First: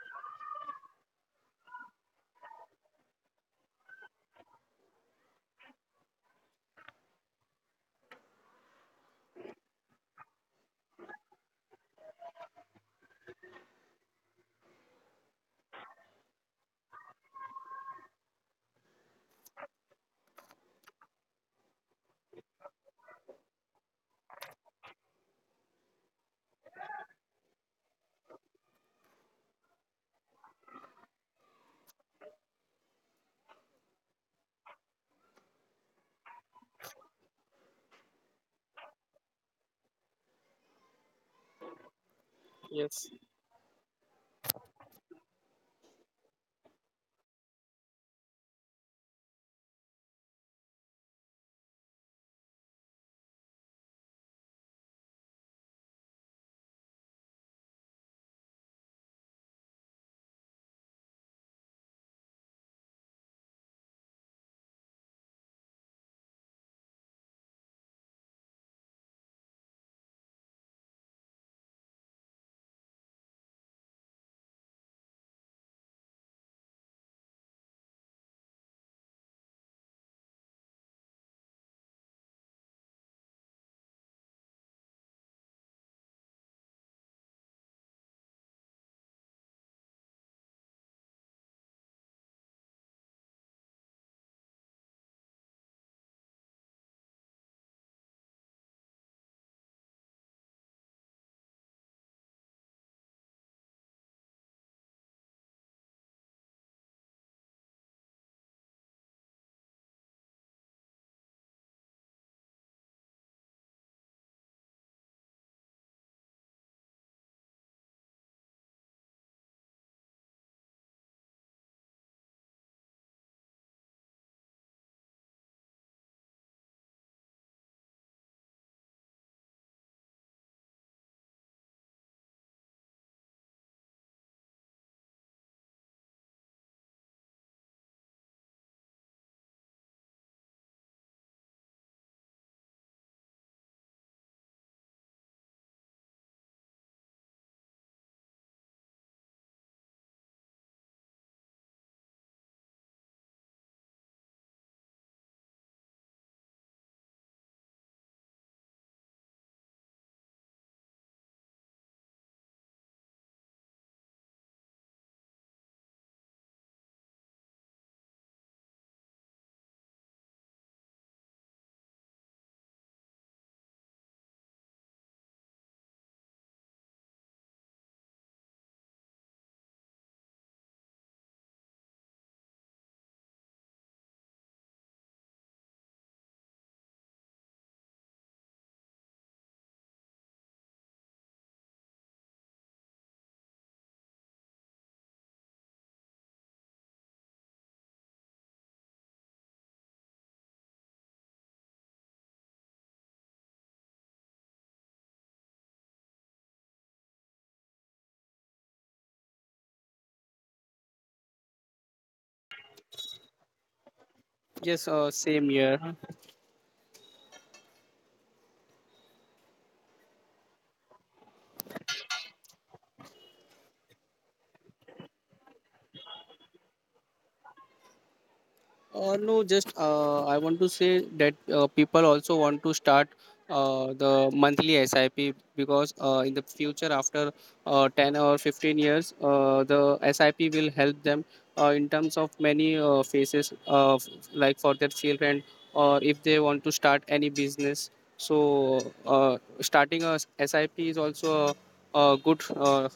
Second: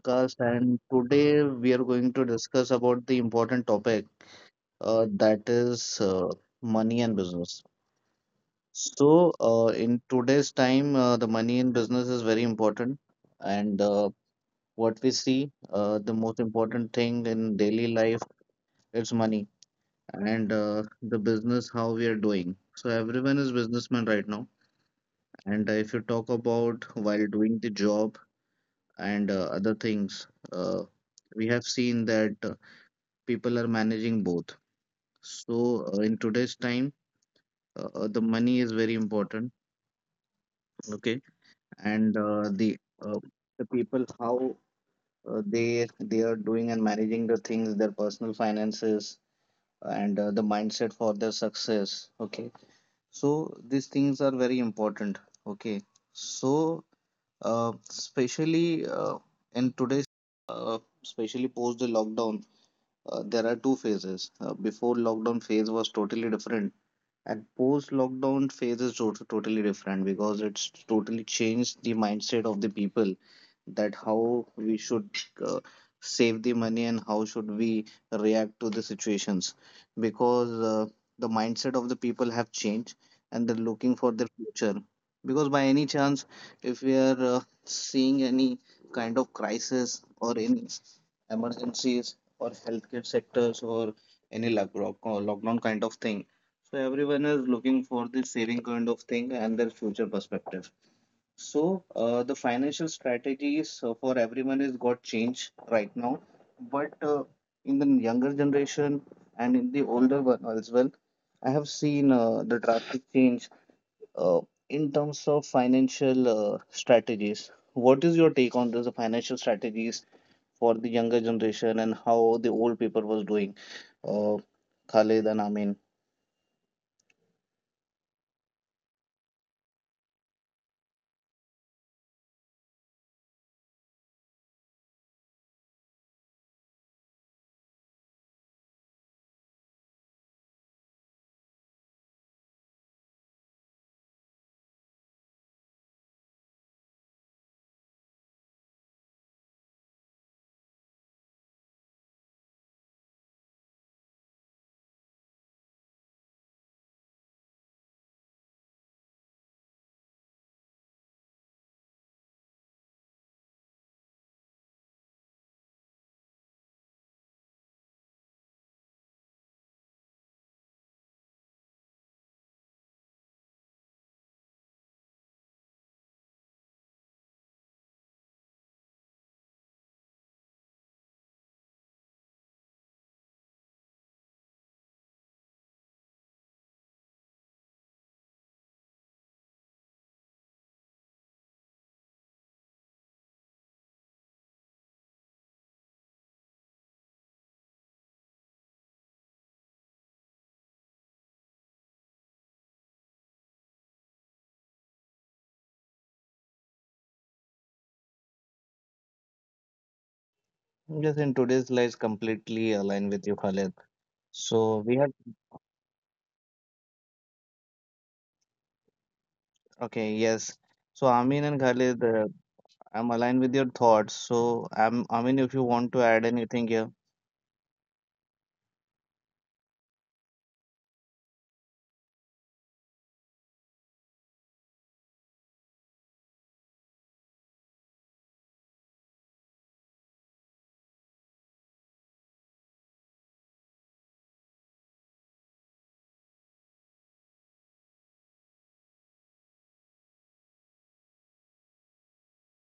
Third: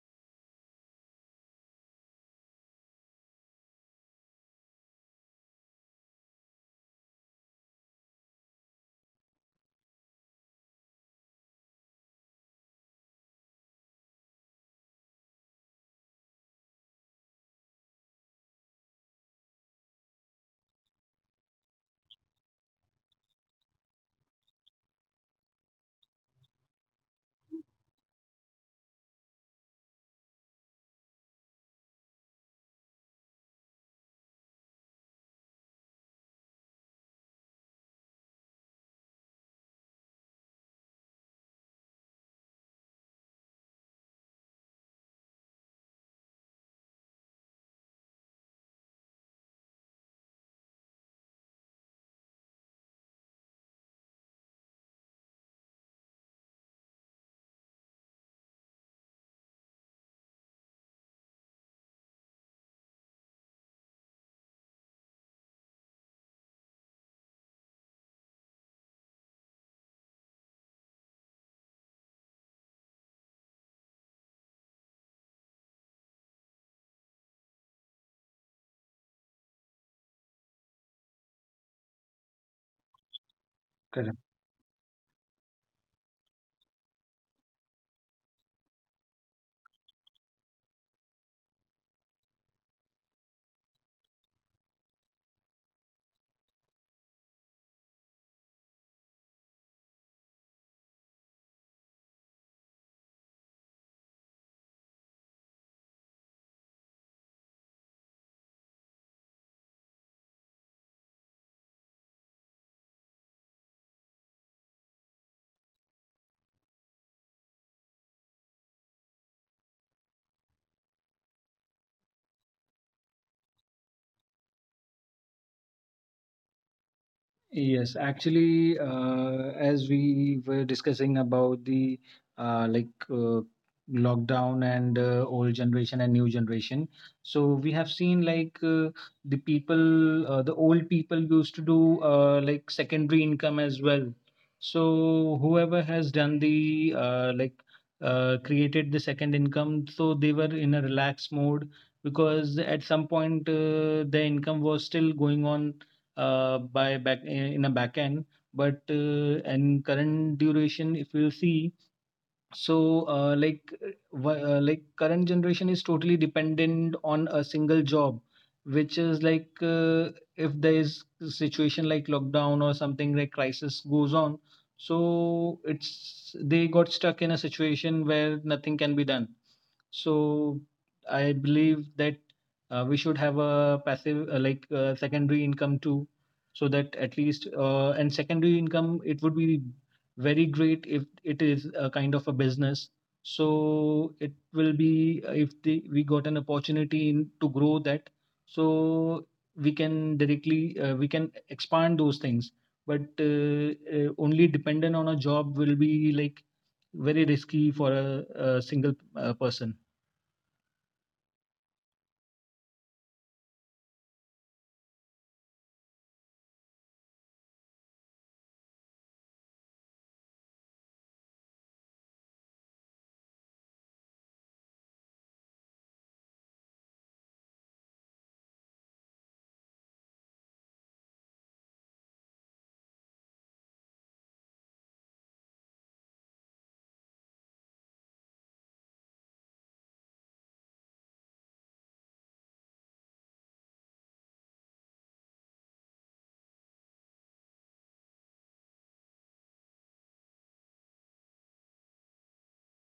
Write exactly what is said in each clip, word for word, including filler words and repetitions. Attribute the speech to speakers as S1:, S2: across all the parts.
S1: podcast, and today we are going to discuss about the important topic uh, that is uh, money and business. So, uh, in today's time, uh, the money and business is very important, and uh, what we see, uh, the most important thing in daily life is money and uh, the business how we are doing. So, everyone is businessman right now. And if you talk about while doing the job, and uh, other things. Uh, we have seen that uh, people are managing both. So uh, in today's time, uh, uh, the money is very important. Okay, and uh, the
S2: Yes,
S1: uh, the people how uh, they they are doing and managing the things, their personal finances, and uh, the mindset for their success. Okay, so these things are very important. Okay, so uh, especially uh, in today's, uh, especially post the lockdown, uh, there are two phases. Uh, before lockdown phase was totally different. And post lockdown phase is tot- totally different because it's totally changed the mindset of the people that how we should uh, save the money and how should we react to the situations because uh, the mindset of the people have changed and they're
S3: Correct.
S1: looking for their future, because by any chance, if we are uh, seeing any kind of crisis or any emergencies or healthcare sectors or any lock- lock- lockdown kind of thing, so everyone is looking for the saving kind of thing and their future perspective. So uh, the financial strategies uh, for everyone is got changed right now, but uh, in the younger generation and in the older one as well, I have seen uh, the drastic change uh, in terms of financial uh, strategies. What is your take on this, the financial strategies for the younger generation and how the old people was doing, uh, Khalid and Amin?
S3: Yes, actually, uh, as we were discussing about the uh, like uh, lockdown and uh, old generation and new generation, so we have seen like uh, the people, uh, the old people used to do uh, like secondary income as well. So whoever has done the uh, like uh, created the second income, so they were in a relaxed mode because at some point uh, the income was still going on uh, by back in a backend. But uh, and current duration, if you see, so, uh, like, uh, wha- uh, like current generation is totally dependent on a single job, which is like uh, if there is a situation like lockdown or something like crisis goes on, so it's they got stuck in a situation where nothing can be done. So I believe that uh, we should have a passive, uh, like uh, secondary income too, so that at least uh, and secondary income it would be very great if it is a kind of a business. So it will be uh, if the, we got an opportunity in, to grow that, so we can directly uh, we can expand those things. But uh, uh, Only dependent on a job will be like very risky for a, a single uh, person.
S1: Yes, in today's lives, completely aligned with you, Khalid.
S2: yes,
S1: So
S2: uh,
S1: we have,
S2: same here.
S1: okay, yes. So Amin and Khalid, uh, I'm aligned with your thoughts. So I'm, Amin, if you want to add anything here.
S2: Uh, no, just uh, I want to say that uh, people also want to start uh, the monthly S I P because uh, in the future, after uh, ten or fifteen years, uh, the S I P will help them uh, in terms of many uh, phases, uh, f- like for their children, or if they want to start any business. So, uh, starting a S I P is also a, a good uh,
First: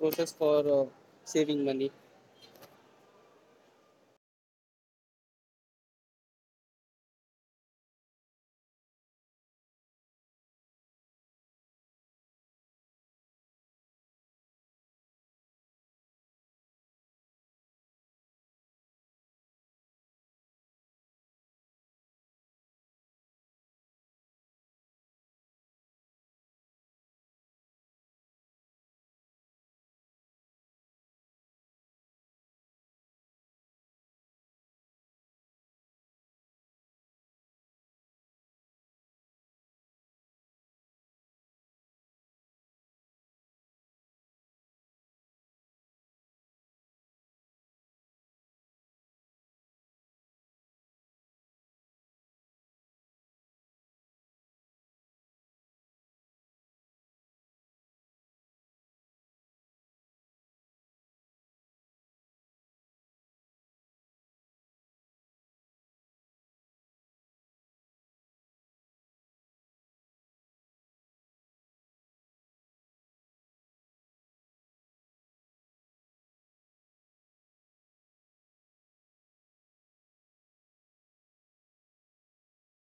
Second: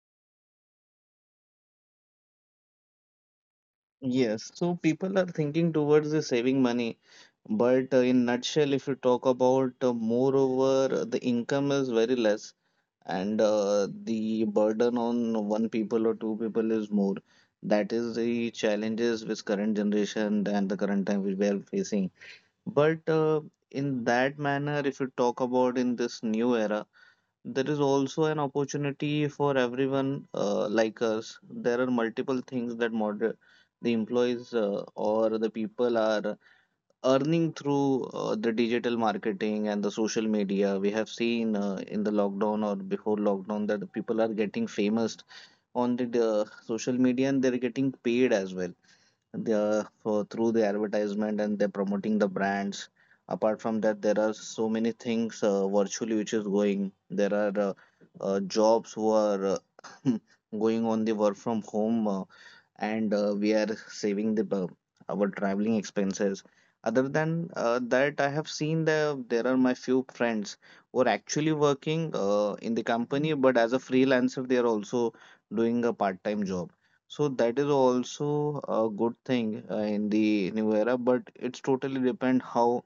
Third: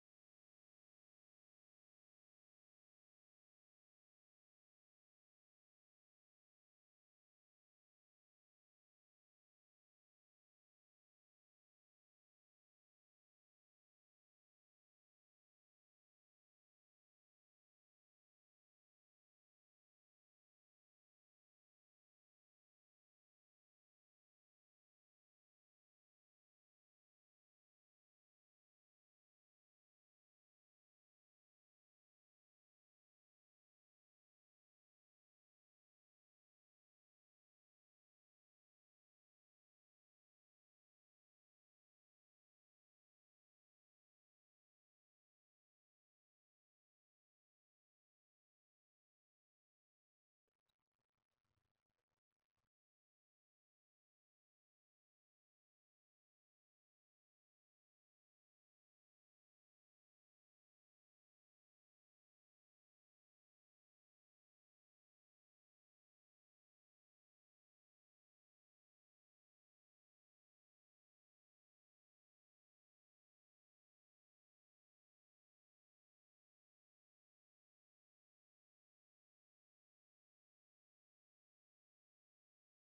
S2: process for uh, saving money.
S1: Yes. So people are thinking towards the saving money, but uh, in nutshell, if you talk about, uh, moreover, uh, the income is very less, and uh, the burden on one people or two people is more. That is the challenges which current generation and the current time we are facing. But uh, in that manner, if you talk about in this new era, there is also an opportunity for everyone uh, like us. There are multiple things that moder the employees uh, or the people are earning through uh, the digital marketing and the social media. We have seen uh, in the lockdown or before lockdown that people are getting famous on the uh, social media and they're getting paid as well the for through the advertisement, and they're promoting the brands. Apart from that, there are so many things uh, virtually which is going. There are uh, uh, jobs who are uh, going on the work from home, uh, and uh, we are saving the uh, our traveling expenses. Other than uh, that, I have seen the there are my few friends who are actually working uh, in the company, but as a freelancer, they are also doing a part-time job. So that is also a good thing uh, in the new era, but it's totally depend how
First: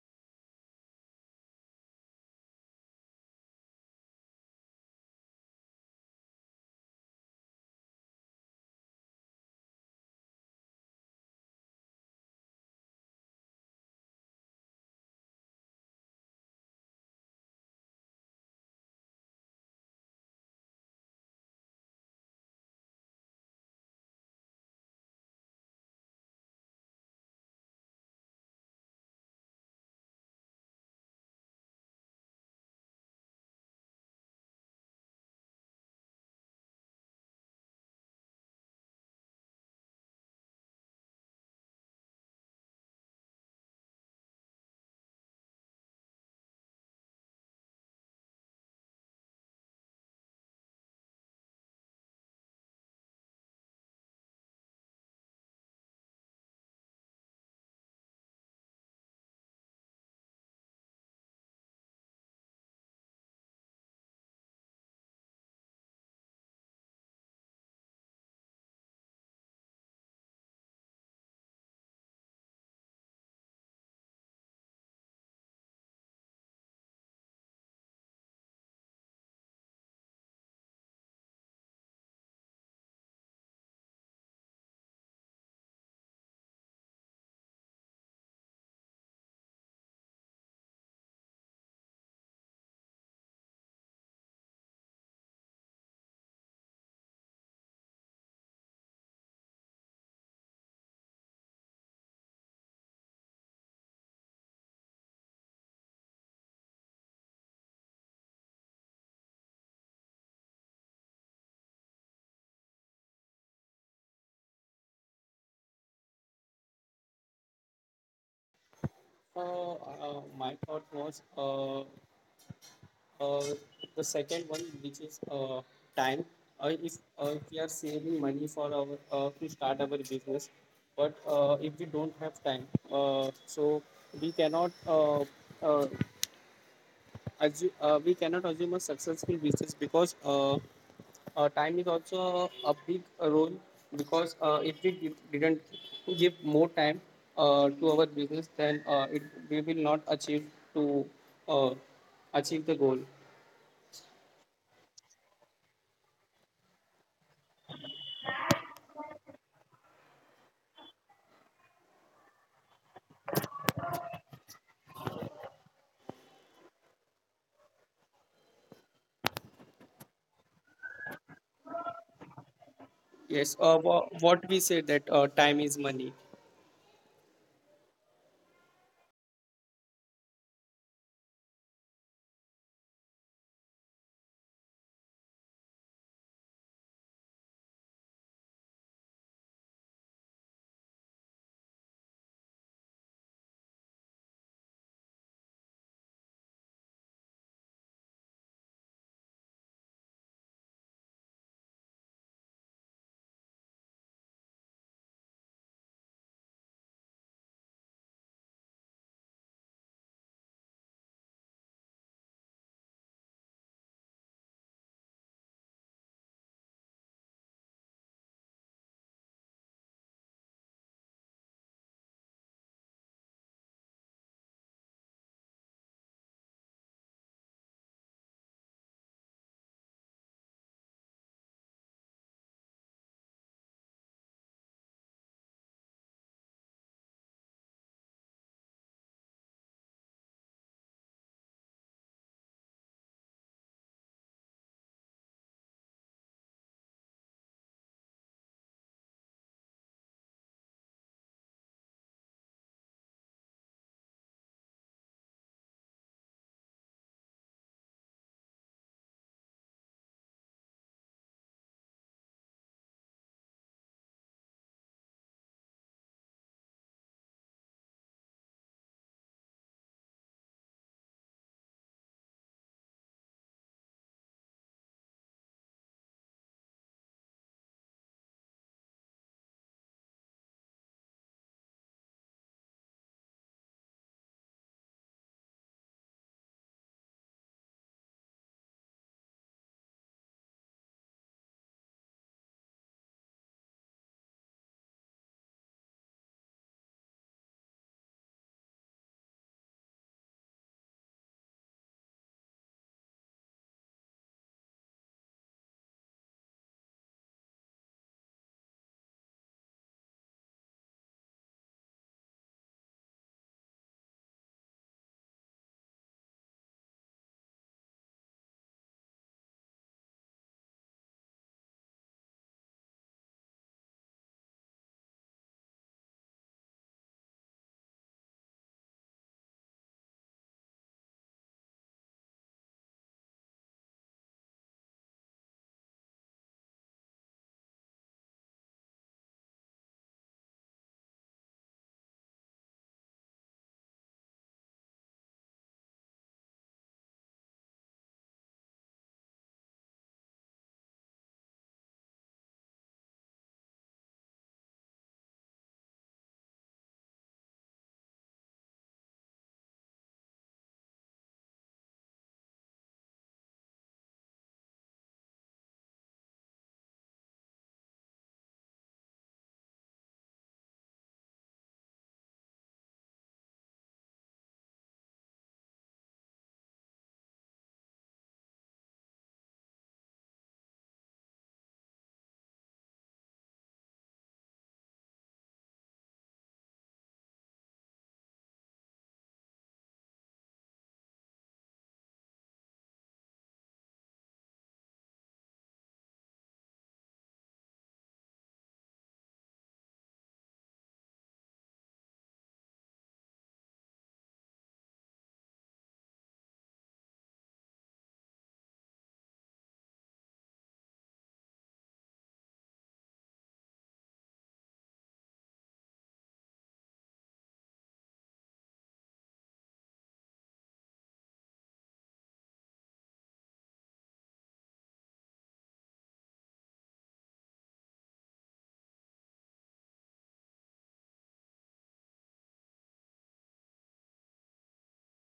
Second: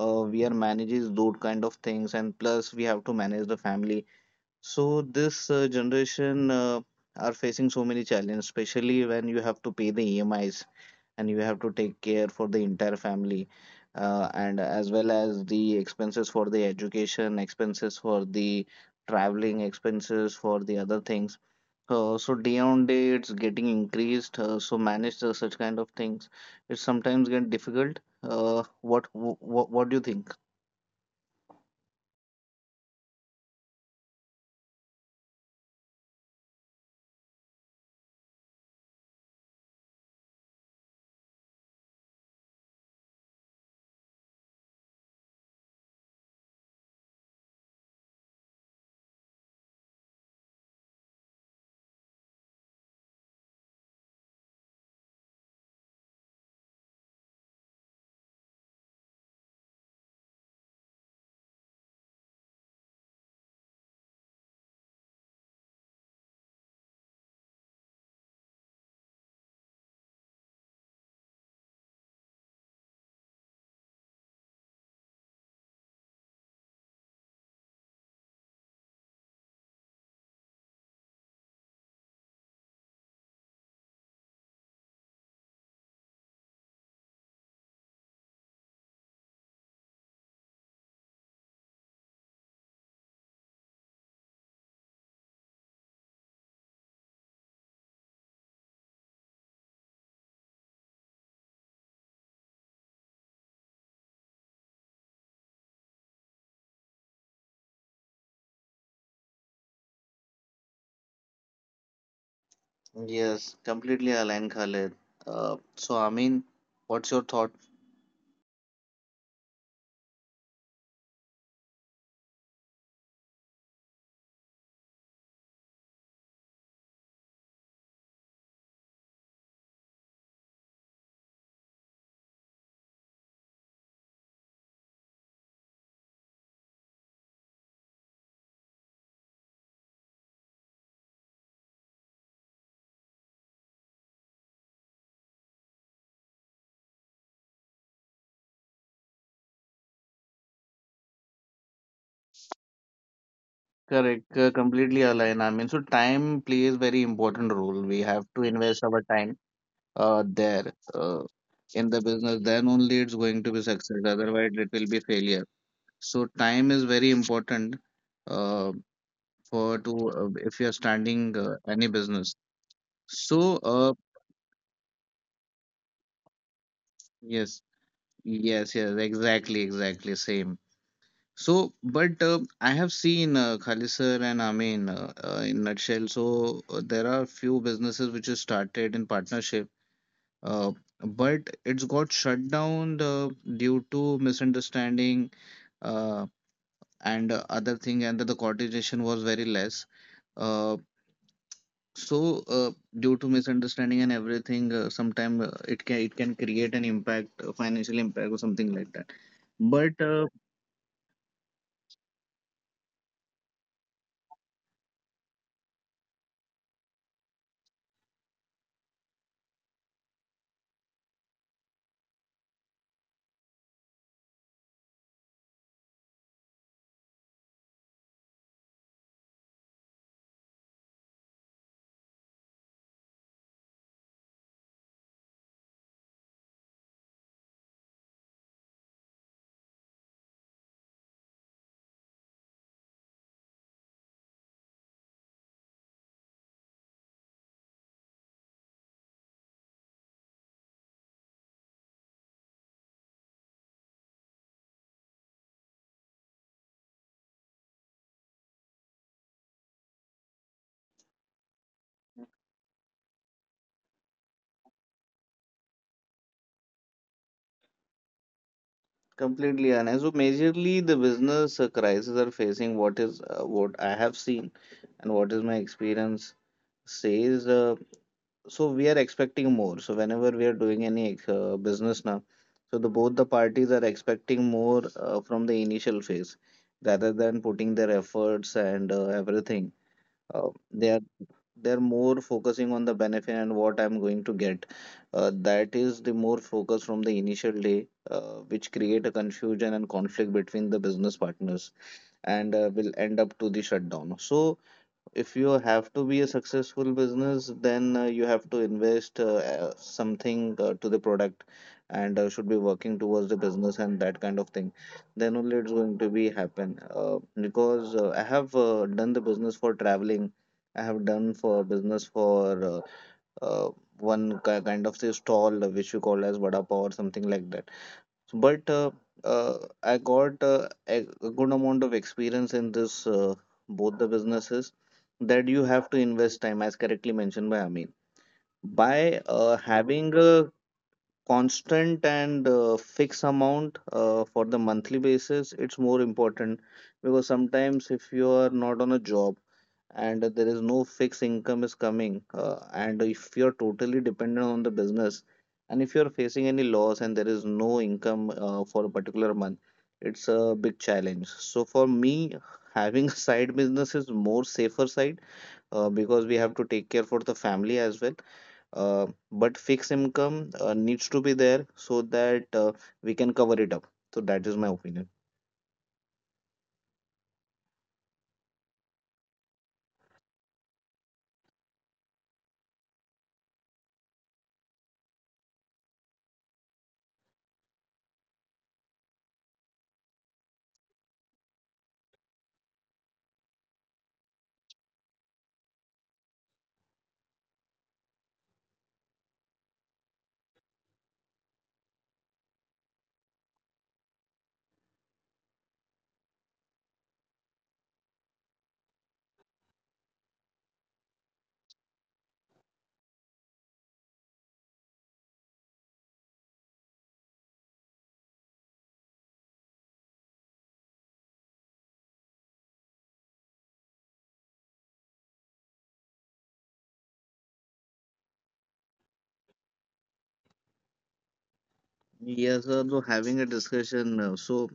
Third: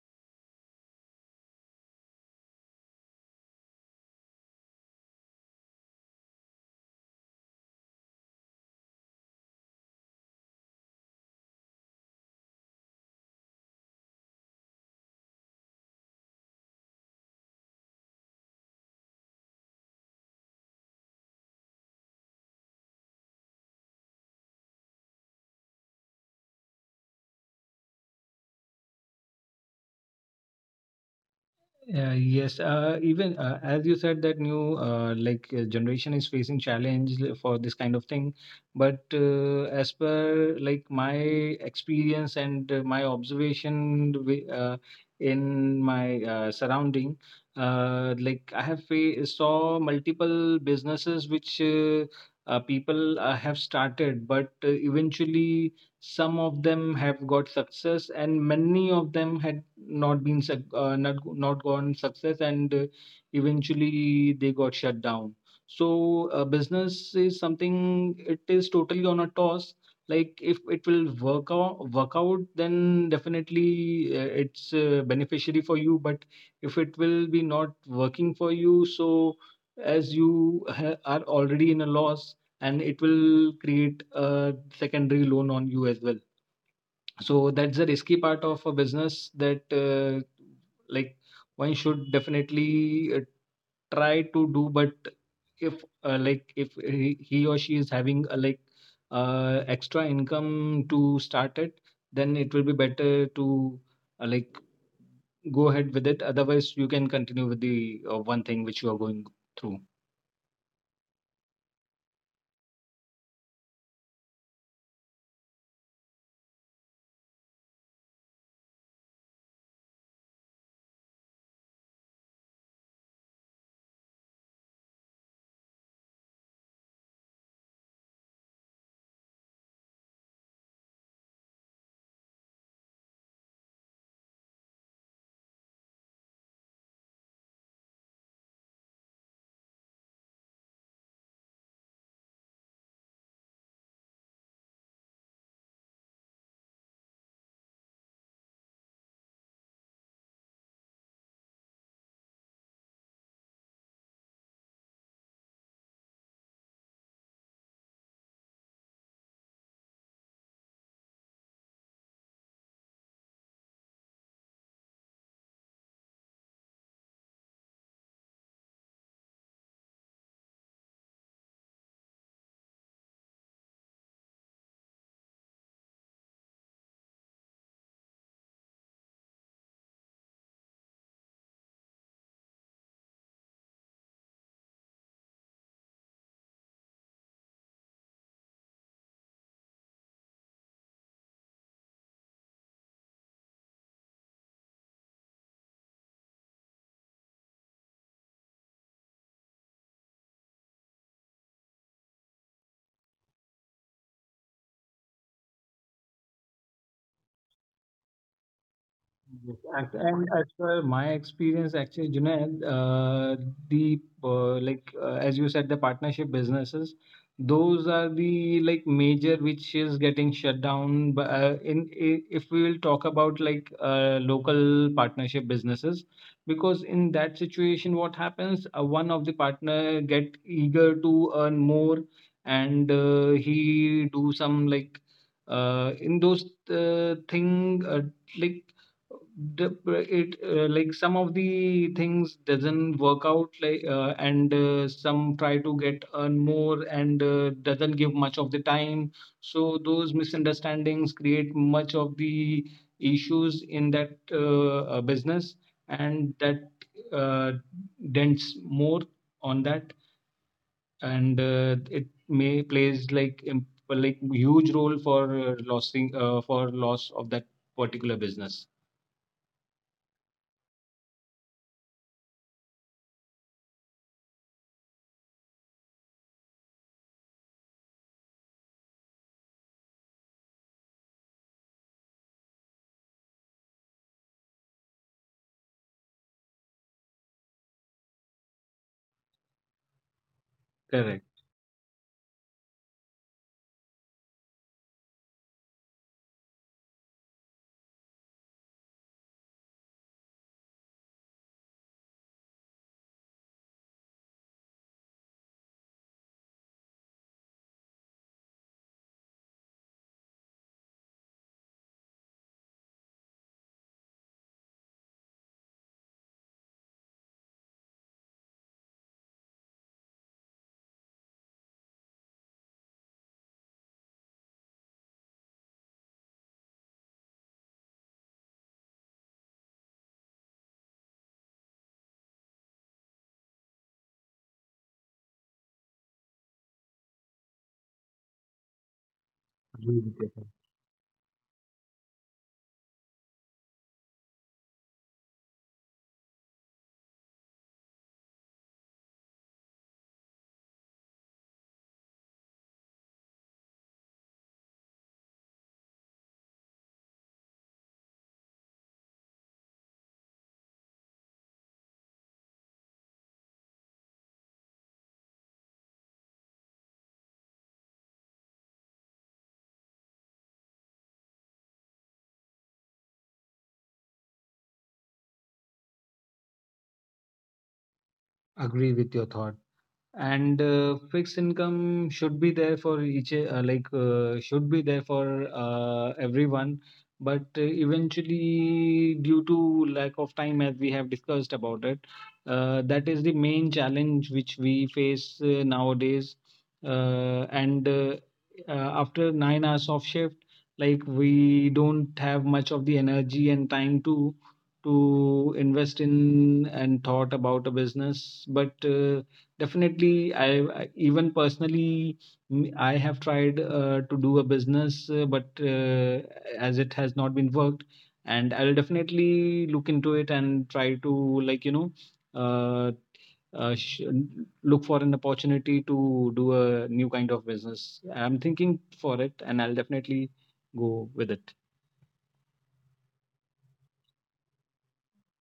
S1: uh, we are manages those kind of things, and plus we have to manage the family. So this uh, generation uh, are facing so many challenges, especially when you have to pay the E M Is and you have to take care for the entire family, uh, and as well as the expenses for the education, expenses for the traveling, expenses for the other things. Uh, so day on day, it's getting increased. Uh, so manage uh, such kind of things. It sometimes get difficult. Uh, what, what what do you think?
S3: Uh, yes, uh, even uh, as you said that new uh, like uh, generation is facing challenge li- for this kind of thing, but uh, as per like my experience and uh, my observation wi- uh, in my uh, surrounding, uh, like I have fa- saw multiple businesses which uh, uh, people uh, have started, but uh, eventually some of them have got success and many of them had not been suc- uh, not not gone success and uh, eventually they got shut down. So uh, business is something it is totally on a toss. Like if it will work out work out, then definitely uh, it's uh, beneficiary for you, but if it will be not working for you, so as you ha- are already in a loss, and it will create a secondary loan on you as well. So that's the risky part of a business, that uh, like one should definitely uh, try to do. But if uh, like if he, he or she is having a like uh, extra income to start it, then it will be better to uh, like go ahead with it. Otherwise, you can continue with the uh, one thing which you are going through.
S1: Yes, completely aligned, Khaled. Uh, so, I mean, what's your thought?
S2: Uh, uh, my thought was uh, uh, the second one, which is uh, time. Uh, if uh, if we are saving money for our uh, to start our business, but uh, if we don't have time, uh, so we cannot uh, uh, assume, uh, we cannot assume a successful business because uh, uh, time is also a big role because uh, if we did, didn't give more time uh, to our business, then uh, it, we will not achieve to uh, achieve the goal.
S1: Correct, uh, completely aligned. I mean, so time plays very important role. We have to invest our time uh, there uh, in the business. Then only it's going to be success. Otherwise, it will be failure. So, time is very important uh, for to uh, if you're starting uh, any business.
S2: Yes,
S1: So,
S2: uh,
S1: uh,
S2: wha- what we say that uh, time is money.
S1: yes, yes, yes, exactly, exactly, same. So, but uh, I have seen uh, Khalid sir and Amin uh, uh, in nutshell. So uh, there are few businesses which is started in partnership, uh, but it's got shut down uh, due to misunderstanding uh, and uh, other thing, and the coordination was very less. Uh, so uh, due to misunderstanding and everything, uh, sometime uh, it can it can create an impact, a financial impact or something like that.
S3: Yes, act-
S1: But
S3: and as
S1: uh,
S3: per my experience, actually, Junaid, uh, the uh, like uh, as you said, the partnership businesses, those are the like major which is getting shut down. But uh, in i- if we will talk about like uh, local partnership businesses, because in that situation, what happens? Uh, one of the partner get eager to earn more, and uh, he do some like uh, in those uh, thing uh, like the it uh, like some of the things doesn't work out like uh, and uh, some try to get earn more and uh, doesn't give much of the time, so those misunderstandings create much of the issues in that uh, uh, business, and that uh, dents more on that, and uh, it may plays like imp- like huge role for uh, losing uh, for loss of that particular business.
S1: completely, and so majorly the business uh, crisis are facing what is uh, what I have seen and what is my experience says. Uh, so we are expecting more. So whenever we are doing any uh, business now, so the both the parties are expecting more uh, from the initial phase rather than putting their efforts and uh, everything. Uh,
S3: Correct.
S1: they are they're more focusing on the benefit and what I'm going to get. Uh, that is the more focus from the initial day, uh, which create a confusion and conflict between the business partners and uh, will end up to the shutdown. So if you have to be a successful business, then uh, you have to invest uh, uh, something uh, to the product and uh, should be working towards the business and that kind of thing. Then only it's going to be happen. Uh, because uh, I have uh, done the business for traveling. I have done for business for uh, uh, one ki- kind of say stall, uh, which you call as vada pav or something like that, but uh, uh, I got uh, a a good amount of experience in this uh, both the businesses, that you have to invest time, as correctly mentioned by Amin. By
S3: Agree with
S1: uh,
S3: your thought.
S1: having a constant and uh, fixed amount uh, for the monthly basis, it's more important, because sometimes if you are not on a job and there is no fixed income is coming, uh, and if you're totally dependent on the business and if you're facing any loss and there is no income uh, for a particular month, it's a big challenge. So for me, having a side business is more safer side, uh, because we have to take care for the family as well, uh, but fixed income uh, needs to be there so that uh, we can cover it up. So that is my opinion.
S3: Agree with your thought. And uh, fixed income should be there for each, uh, like, uh, should be there for uh, everyone. But uh, eventually, due to lack of time, as we have discussed about it, uh, that is the main challenge which we face uh, nowadays. Uh, and uh, uh, After nine hours of shift, like, we don't have much of the energy and time to to invest in and thought about a business. But uh, Definitely, I, I even personally mm, I have tried uh, to do a business, uh, but uh, as it has not been worked, and I'll definitely look into it and try to like you know uh, uh, sh- look for an opportunity to do a new kind of business. I'm thinking for it, and I'll definitely go with it.
S1: Yes sir. So having a discussion, uh, so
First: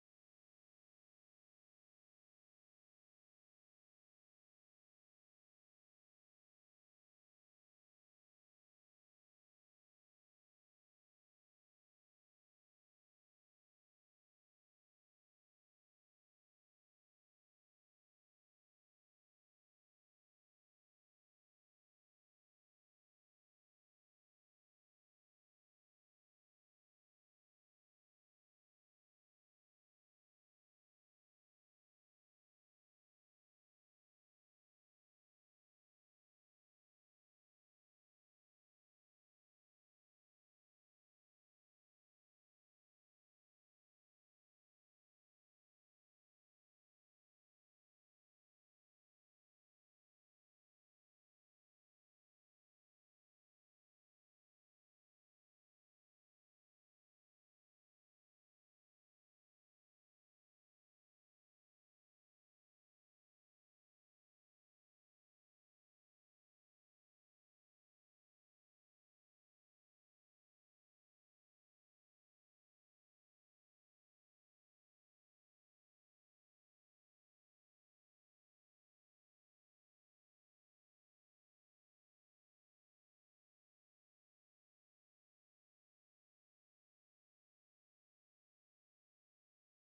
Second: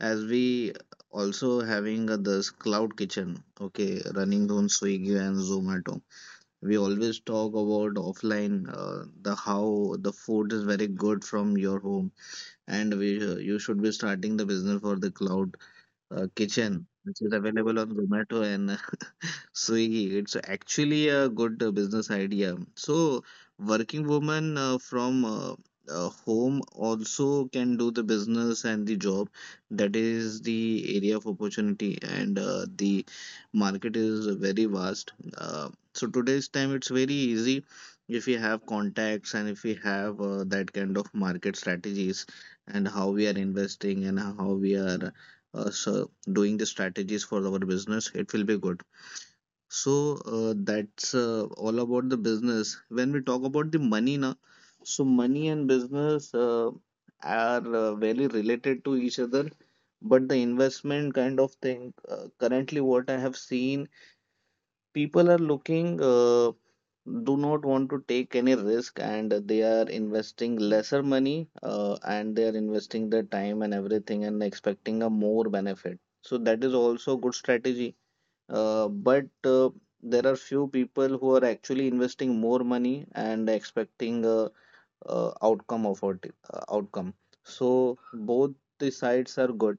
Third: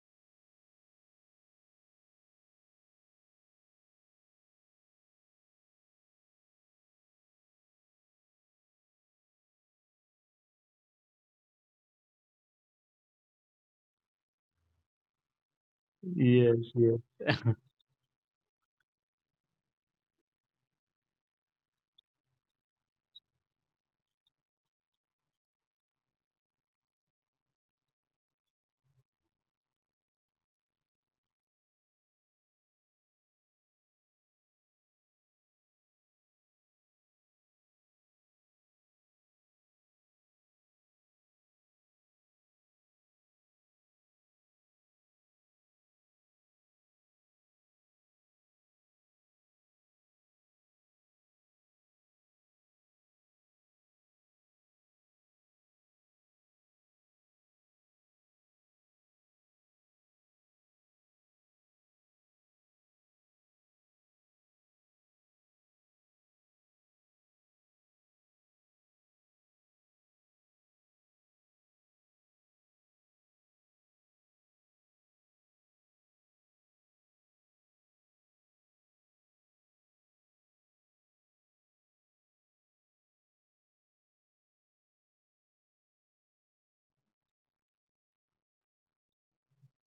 S1: as we also having uh, this cloud kitchen, okay, running on Swiggy and Zomato, we always talk about offline, uh, the how the food is very good from your home, and we uh, you should be starting the business for the cloud uh,
S3: Yes,
S1: kitchen, which is available on Zomato and Swiggy. It's actually a good uh, business idea. So, working woman uh, from uh, uh, home also can do the business and the job. That is the area of opportunity, and uh, the market is very vast. Uh, so today's time, it's very easy if we have contacts and if we have uh, that kind of market strategies, and how we are investing and how we are, uh, so doing the strategies for our business. It will be good. So uh, that's uh, all about the business. When we talk about the money now, so money and business uh, are uh, very related to each other. But the investment kind of thing, uh, currently what I have seen, people are looking, uh, do not want to take any risk, and they are investing lesser money, uh, and they are investing their time and everything, and expecting a more benefit. So that is also good strategy, uh, but uh, there are few people who are actually investing more money and expecting a, uh outcome of it, uh, outcome. So both the sides are good,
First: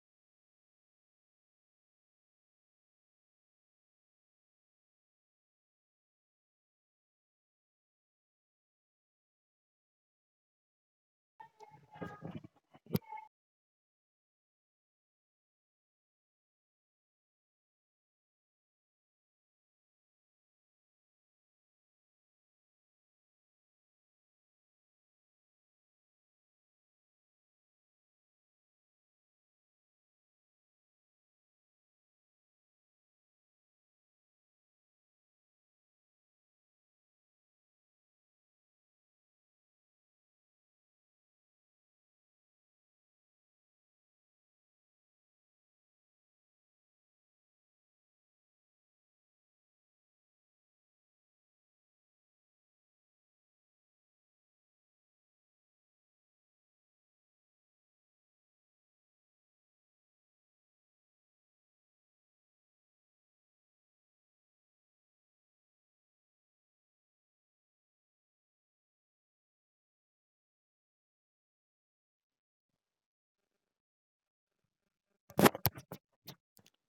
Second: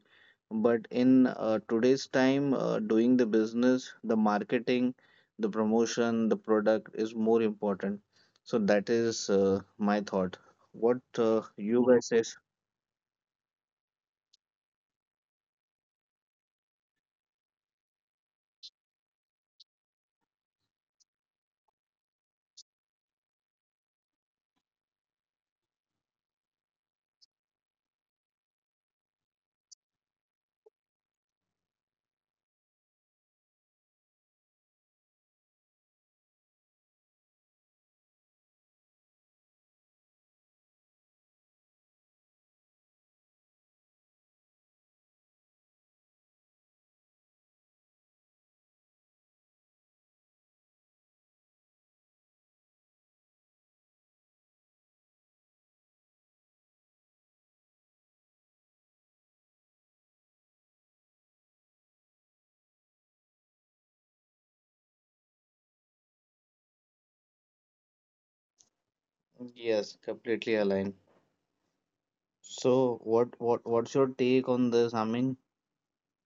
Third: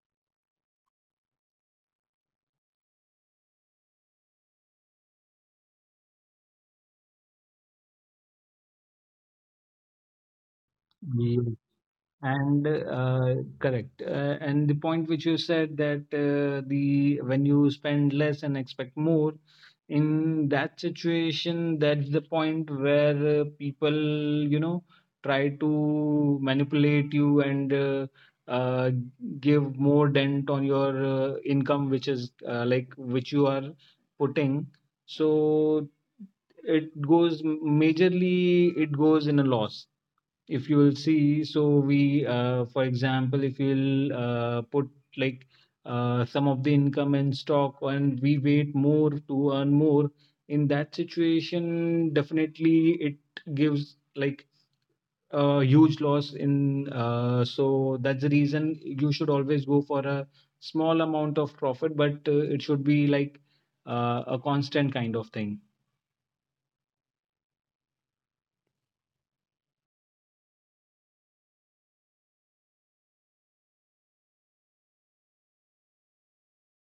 S1: but in uh, today's time, uh, doing the business, the marketing, the promotion, the product is more important. So that is uh, my thought. What uh,
S3: yes,
S1: you guys says?
S3: And uh, Correct. Uh, and the point which you said, that uh, the when you spend less and expect more, in that situation, that's the point where uh, people, you know, try to manipulate you and uh, uh, give more dent on your uh, income, which is uh, like which you are putting. So it goes majorly, it goes in a loss if you will see. So we uh, for example, if you'll uh, put like uh, some of the income in stock and we wait more to earn more, in that situation definitely it gives like a huge loss in uh, so that's the reason you should always go for a small amount of profit, but uh, it should be like uh, a constant kind of thing.
S1: Yes, completely aligned. So what what what's your take on this, Amin?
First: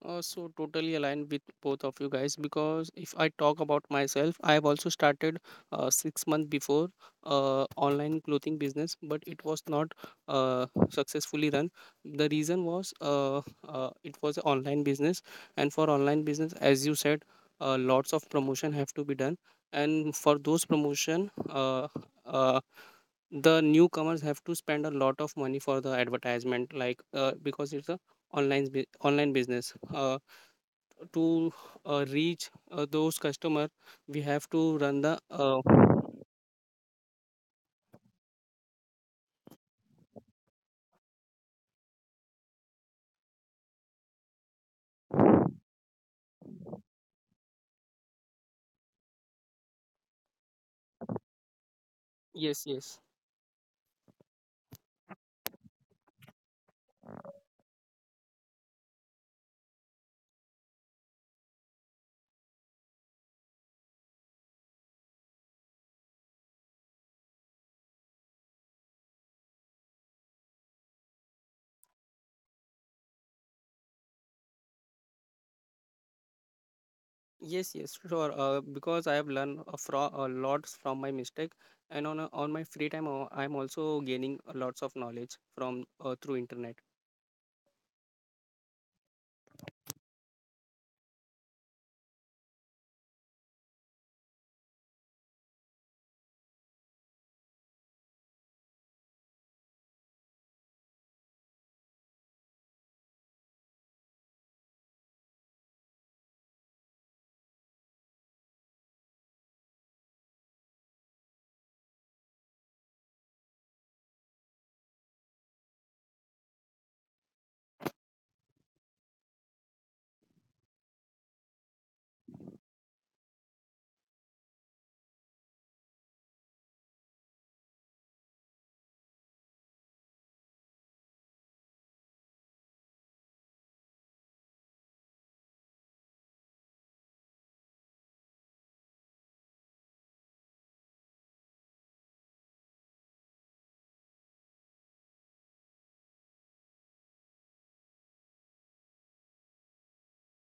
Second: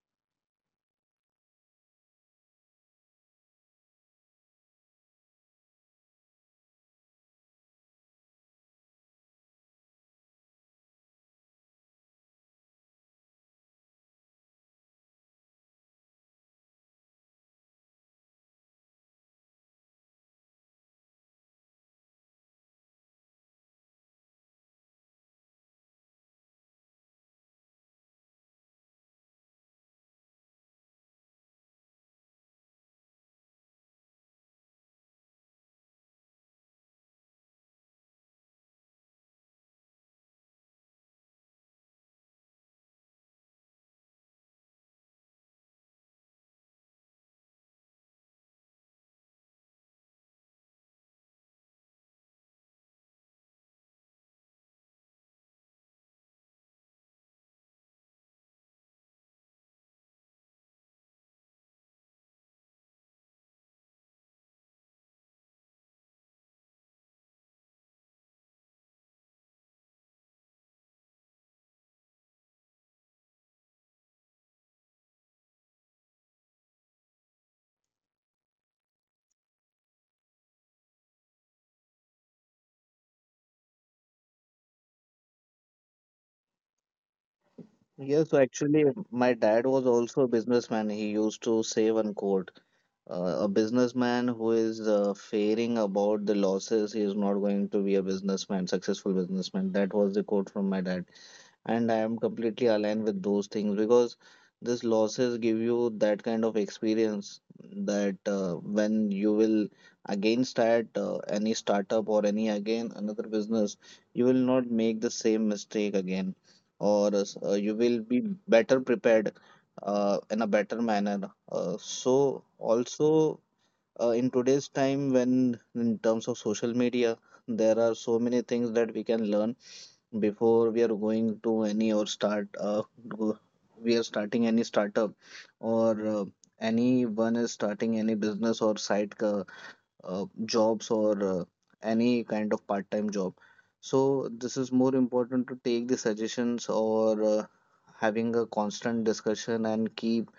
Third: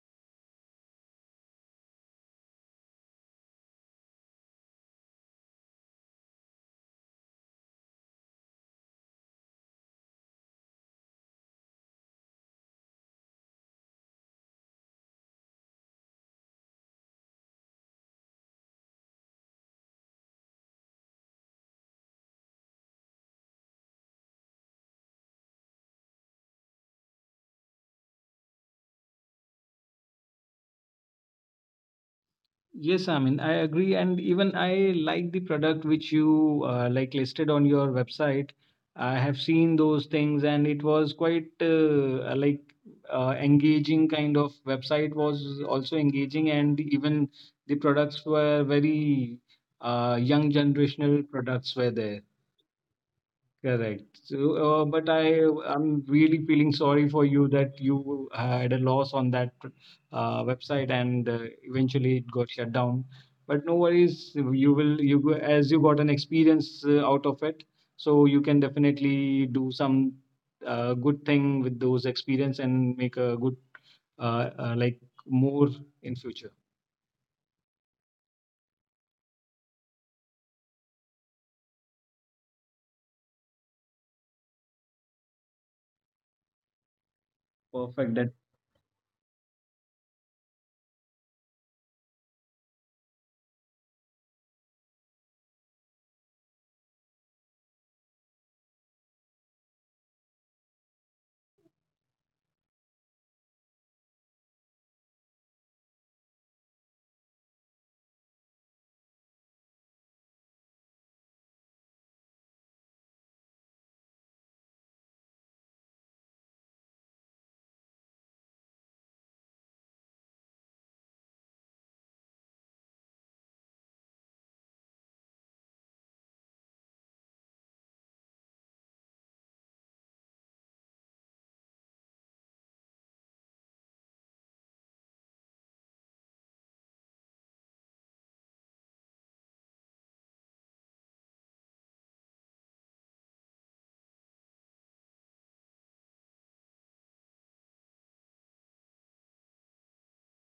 S2: Uh, so totally aligned with both of you guys, because if I talk about myself, I have also started uh, six months before uh, online clothing business, but it was not uh, successfully run. The reason was uh, uh, it was an online business, and for online business, as you said, uh, lots of promotion have to be done, and for those promotion, uh, uh, the newcomers have to spend a lot of money for the advertisement, like uh, because it's a online bu- online business uh, to uh, reach uh,
S3: Yes,
S2: those
S3: I mean, I
S2: customer.
S3: agree,
S2: We
S3: and
S2: have
S3: even
S2: to
S3: I
S2: run the
S3: like the
S2: uh,
S3: product which you uh, like listed on your website. I have seen those things, and it was quite uh, like uh, engaging. Kind of website was also engaging, and even the products were very uh, young generational products were there.
S2: yes, yes,
S3: Correct. So, uh, but I, I'm really feeling sorry for you that you had a loss on that uh, website and uh, eventually it got shut down. But no worries, you will, you go- as you got an experience uh, out of it, so you can definitely do some uh, good thing with those experience and make a good, uh, uh, like more in future.
S2: yes yes sure, uh, because I have learned a, fro- a lot from my mistake, and on a, on my free time uh, I'm also gaining lots of knowledge from uh, through internet.
S3: Perfect.
S1: Yes, so actually, my dad was also a businessman. He used to save and quote. Uh, a businessman who is uh, fearing about the losses, he is not going to be a businessman, successful businessman. That was the quote from my dad and I am completely aligned with those things because these losses give you that kind of experience that uh, when you will again start uh, any startup or any again another business, you will not make the same mistake again, or uh, you will be better prepared uh, in a better manner. Uh, so also uh, in today's time, when in terms of social media, there are so many things that we can learn before we are going to any or start uh, go- we are starting any startup or uh, anyone is starting any business or side uh, uh, jobs or uh, any kind of part-time job, so this is more important to take the suggestions or uh, having a constant discussion and keep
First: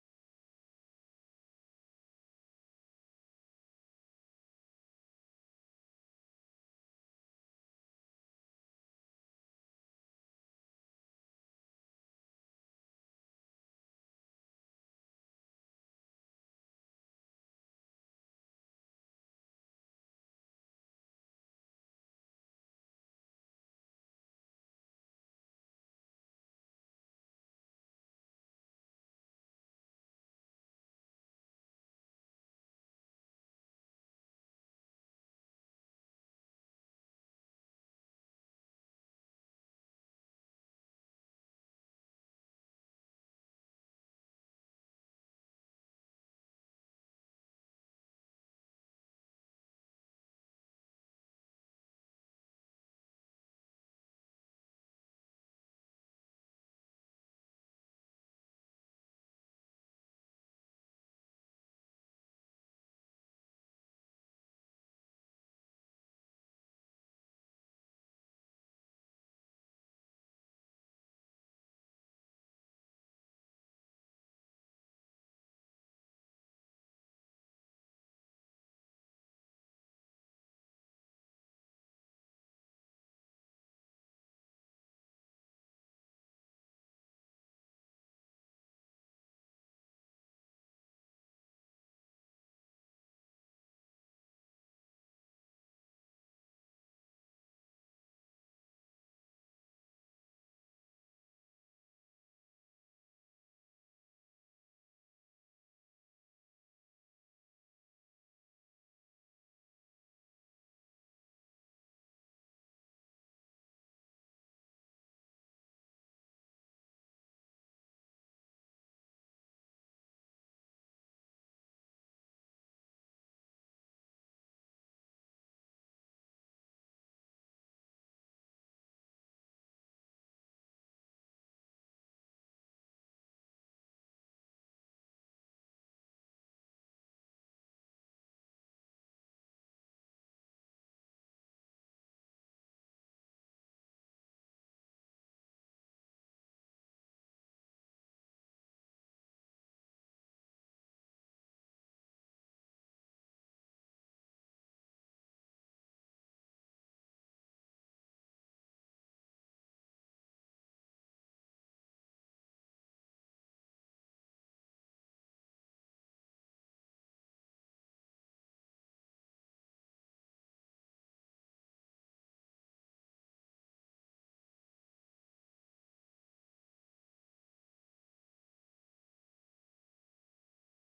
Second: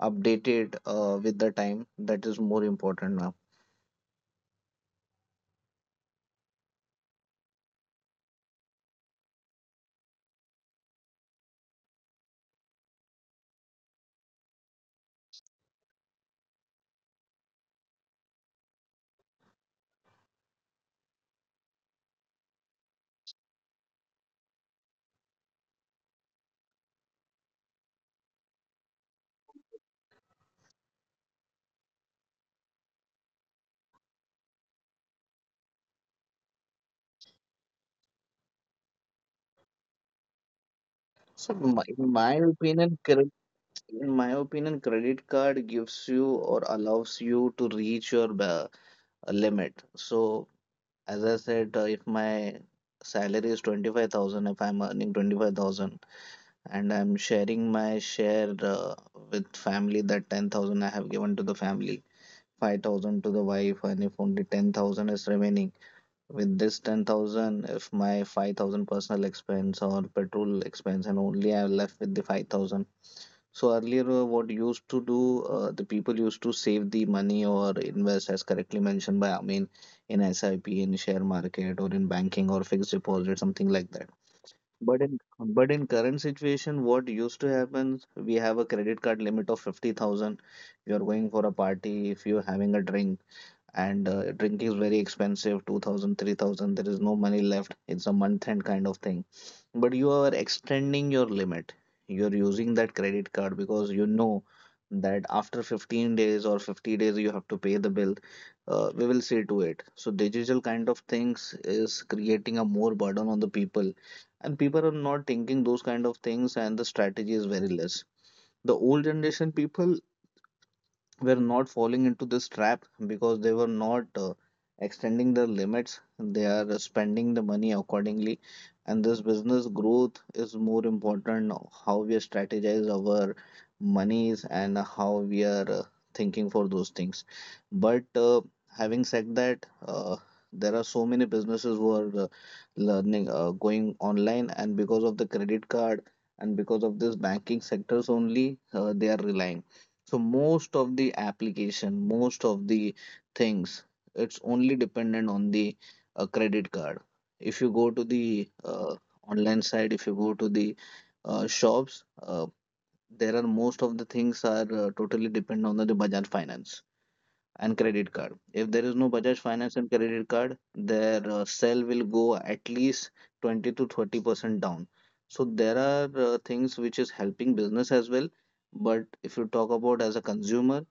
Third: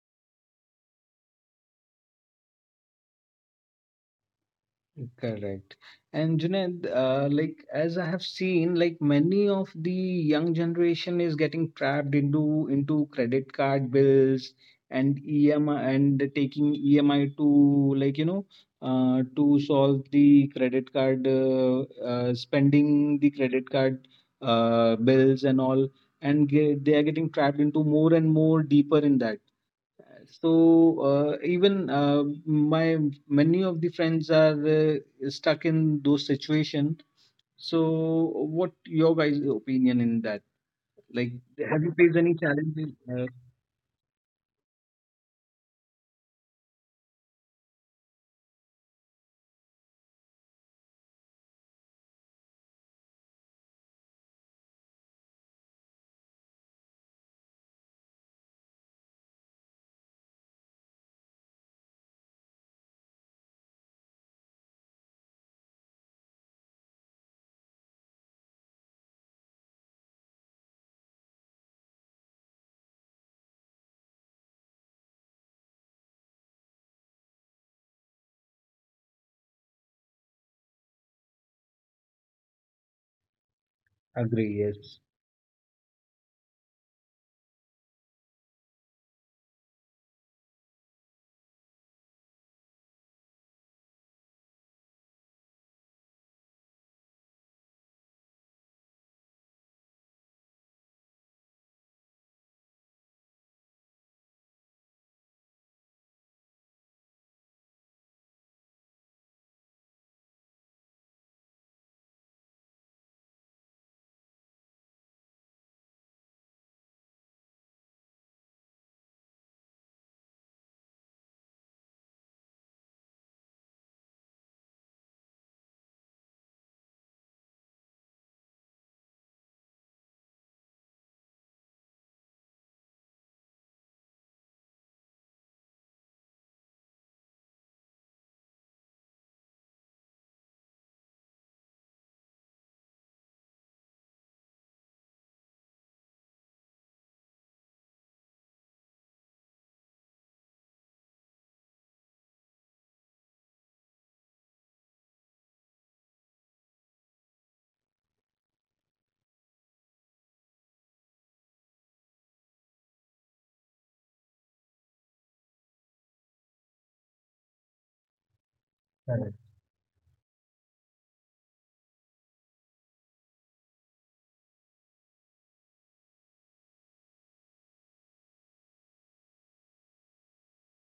S1: updated uh, with the time. That is more important now.
S3: Correct. And Junaid, uh, like as I have seen, like many of the young generation is getting trapped into into credit card bills and E M I, and taking E M I to like you know uh, to solve the credit card uh, uh, spending the credit card uh, bills and all, and get, they are getting trapped into more and more deeper in that. So uh, even uh, my many of the friends are uh, stuck in those situation. So what your guys opinion in that, like,
S1: So my,
S3: have you
S1: in
S3: faced
S1: my
S3: any challenges?
S1: opinion
S3: Uh,
S1: In my opinion, credit card gives you or allows you to reach your ba- limit. So, as I said, uh, if my salary is twenty-five thousand, if I'm earning twenty-five thousand and I'm sharing my share uh, with family, that ten thousand I have given to the family, five thousand to the wife, and if only ten thousand is remaining, with this ten thousand, if my five thousand personal expense or petrol expense, and only I'm left with the five thousand. So earlier, uh, what used to do, uh, the people used to save the money or invest, as correctly mentioned by Amin, in SIP, in share market, or in banking or fixed deposit, something like that.
S3: agree yes.
S1: But in but in current situation, what used to happen, we have a credit card limit of fifty thousand. You're going for a party, if you're having a drink, and uh, drink is very expensive, two thousand, three thousand, there is no money left, it's a month end kind of thing, but you are extending your limit, you're using that credit card because you know that after fifteen days or fifty days you have to pay the bill. Uh, we will see to it. So digital kind of things is creating a more burden on the people, and people are not thinking those kind of things, and the strategy is very less. The old generation people were not falling into this trap because they were not uh, extending their limits. They are spending the money accordingly. And this business growth is more important. How we strategize our monies and how we are uh, thinking for those things. But uh, having said that, uh, there are so many businesses who are uh, learning, uh, going online, and because of the credit card and because of this banking sectors only, uh, they are relying. So most of the application, most of the things, it's only dependent on the uh, credit card. If you go to the uh, online side, if you go to the uh, shops, uh, there are most of the things are uh, totally dependent on the the Bajaj Finance and credit card. If there is no
S3: Correct.
S1: Bajaj Finance and credit card, their uh, sale will go at least twenty to thirty percent down. So there are uh, things which is helping business as well, but if you talk about as a consumer,